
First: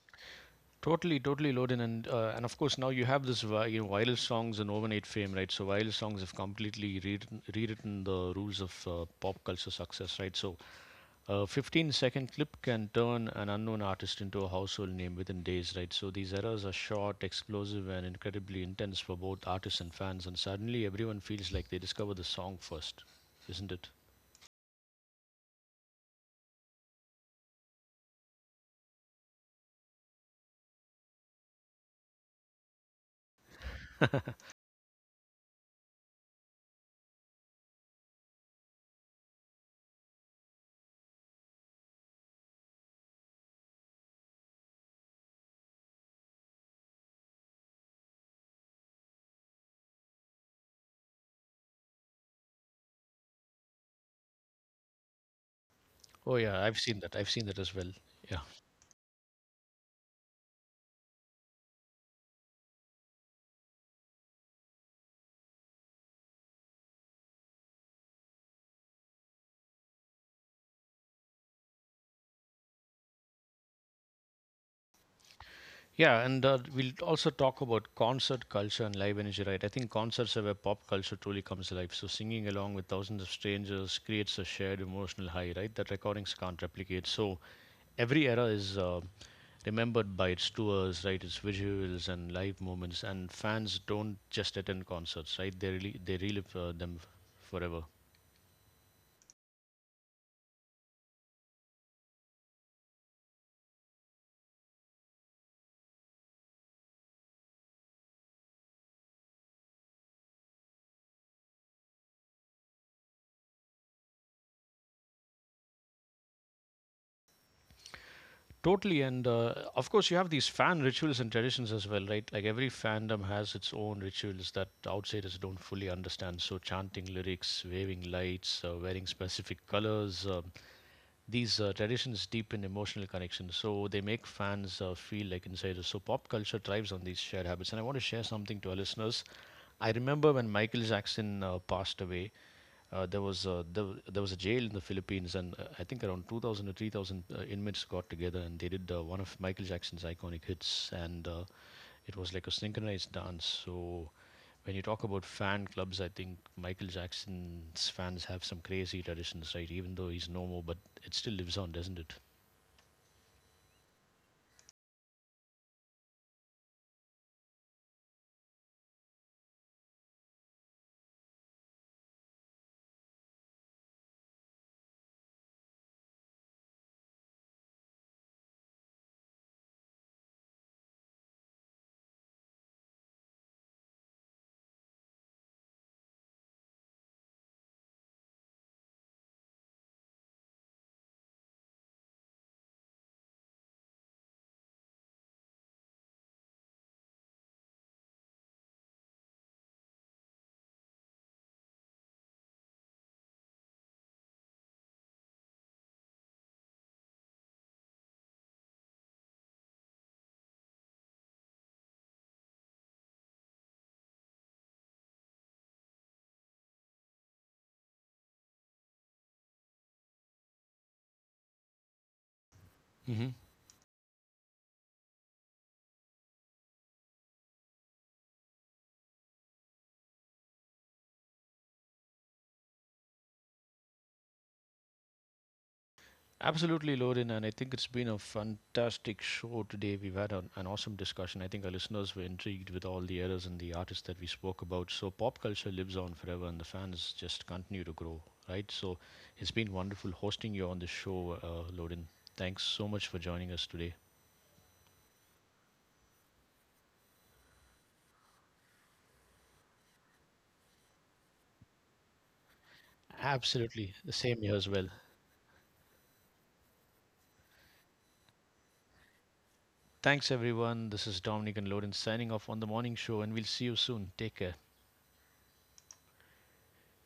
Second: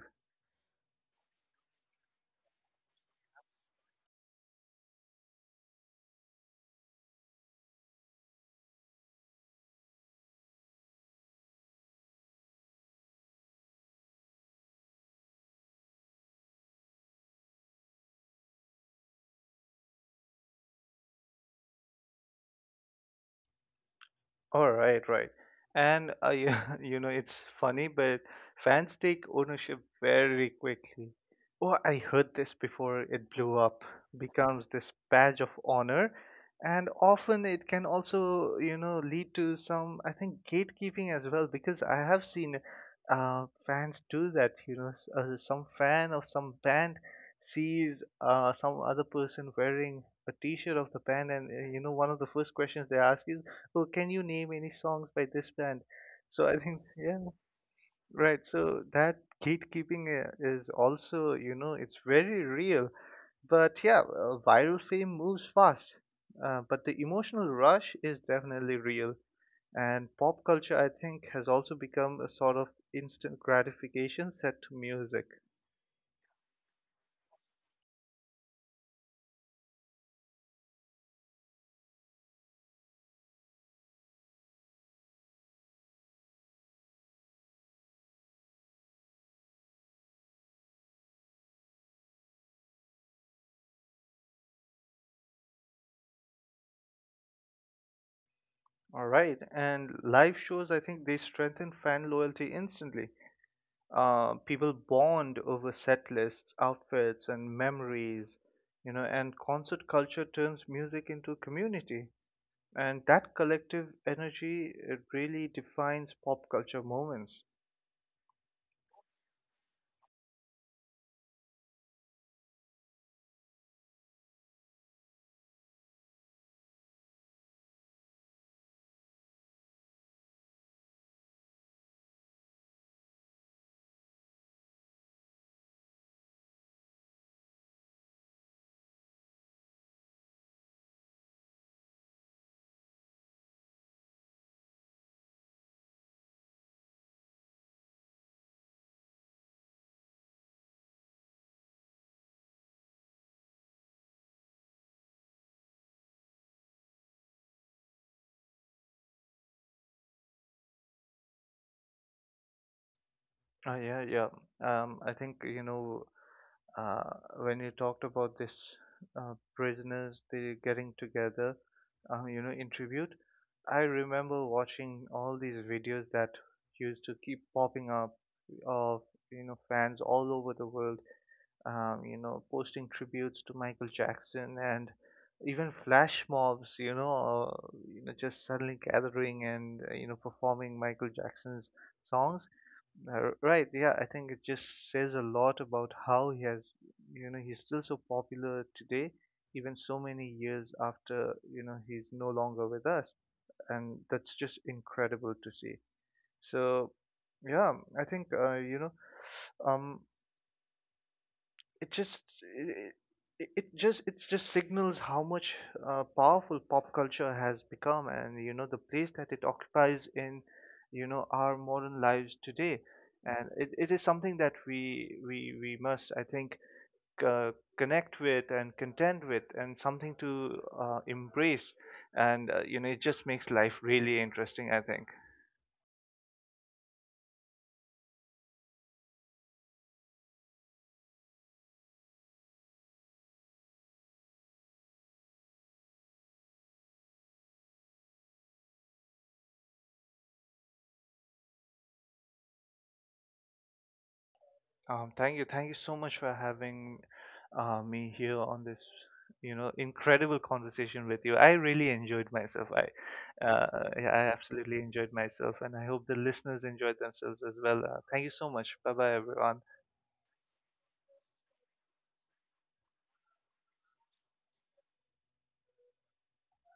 Speaker 1: totally, totally loaded, and of course now you have this you know viral songs and overnight fame, right? So viral songs have completely rewritten the rules of pop culture success, right? So a 15-second clip can turn an unknown artist into a household name within days, right? So these errors are short, explosive, and incredibly intense for both artists and fans, and suddenly everyone feels like they discover the song first, isn't it?
Speaker 2: All right, right. And you know, it's funny, but fans take ownership very quickly. Oh, I heard this before it blew up becomes this badge of honor. And often it can also, you know, lead to some, I think, gatekeeping as well, because I have seen fans do that. You know, some fan of some band sees some other person wearing a t-shirt of the band, and you know, one of the first questions they ask is, so can you name any songs by this band?
Speaker 1: Oh
Speaker 2: So I
Speaker 1: yeah, I've
Speaker 2: think,
Speaker 1: seen that.
Speaker 2: yeah,
Speaker 1: I've seen that as well. Yeah.
Speaker 2: right. So that gatekeeping is also, you know, it's very real. But yeah, viral fame moves fast. But the emotional rush is definitely real. And pop culture, I think, has also become a sort of instant gratification set to music.
Speaker 1: Yeah, and we'll also talk about concert culture and live energy, right? I think concerts are where pop culture truly comes alive. So singing along with thousands of strangers creates a shared emotional high, right? That recordings can't replicate. So every era is remembered by its tours, right? Its visuals and live moments, and fans don't just attend concerts, right? They relive them forever.
Speaker 2: All right. And live shows, I think, they strengthen fan loyalty instantly. People bond over set lists, outfits, and memories, you know, and concert culture turns music into a community. And that collective energy, it really defines pop culture moments.
Speaker 1: Totally, and of course, you have these fan rituals and traditions as well, right? Like every fandom has its own rituals that outsiders don't fully understand. So, chanting lyrics, waving lights, wearing specific colors, these traditions deepen emotional connection. So, they make fans feel like insiders. So, pop culture thrives on these shared habits. And I want to share something to our listeners. I remember when Michael Jackson passed away, there was a jail in the Philippines, and I think around 2,000 or 3,000 inmates got together, and they did one of Michael Jackson's iconic hits, and it was like a synchronized dance. So when you talk about fan clubs, I think Michael Jackson's fans have some crazy traditions, right? Even though he's no more, but it still lives on, doesn't it?
Speaker 2: Yeah, yeah. I think, you know, Uh, when you talked about this prisoners they getting together, you know, in tribute, I remember watching all these videos that used to keep popping up of you know fans all over the world, you know, posting tributes to Michael Jackson and even flash mobs, you know, just suddenly gathering and you know performing Michael Jackson's songs. Right, yeah, I think it just says a lot about how he has, you know, he's still so popular today, even so many years after, you know, he's no longer with us, and that's just incredible to see. So, yeah, I think you know, um, it just it, it just signals how much powerful pop culture has become, and you know the place that it occupies in you know our modern lives today.
Speaker 1: Hmm.
Speaker 2: And it is something that we must, I think, uh, connect with and contend with, and something to embrace. And you know, it just makes life really interesting, I think.
Speaker 1: Absolutely, Lauren, and I think it's been a fantastic show today. An awesome discussion. I think our listeners were intrigued with all the eras and the artists that we spoke about. So, pop culture lives on forever, and the fans just continue to grow, right? So, it's been wonderful hosting you on the show, Lorin. Thanks so much for joining us today.
Speaker 2: Thank you. Thank you so much for having me here on this, you know, incredible conversation with you. I really enjoyed myself.
Speaker 1: Absolutely,
Speaker 2: Yeah,
Speaker 1: the
Speaker 2: I
Speaker 1: same here as
Speaker 2: absolutely
Speaker 1: well.
Speaker 2: enjoyed myself, and I hope the listeners enjoyed themselves as well. Thank you so much. Bye bye, everyone.
Speaker 1: Thanks, everyone. This is Dominic and Lauren signing off on the morning show, and we'll see you soon. Take care.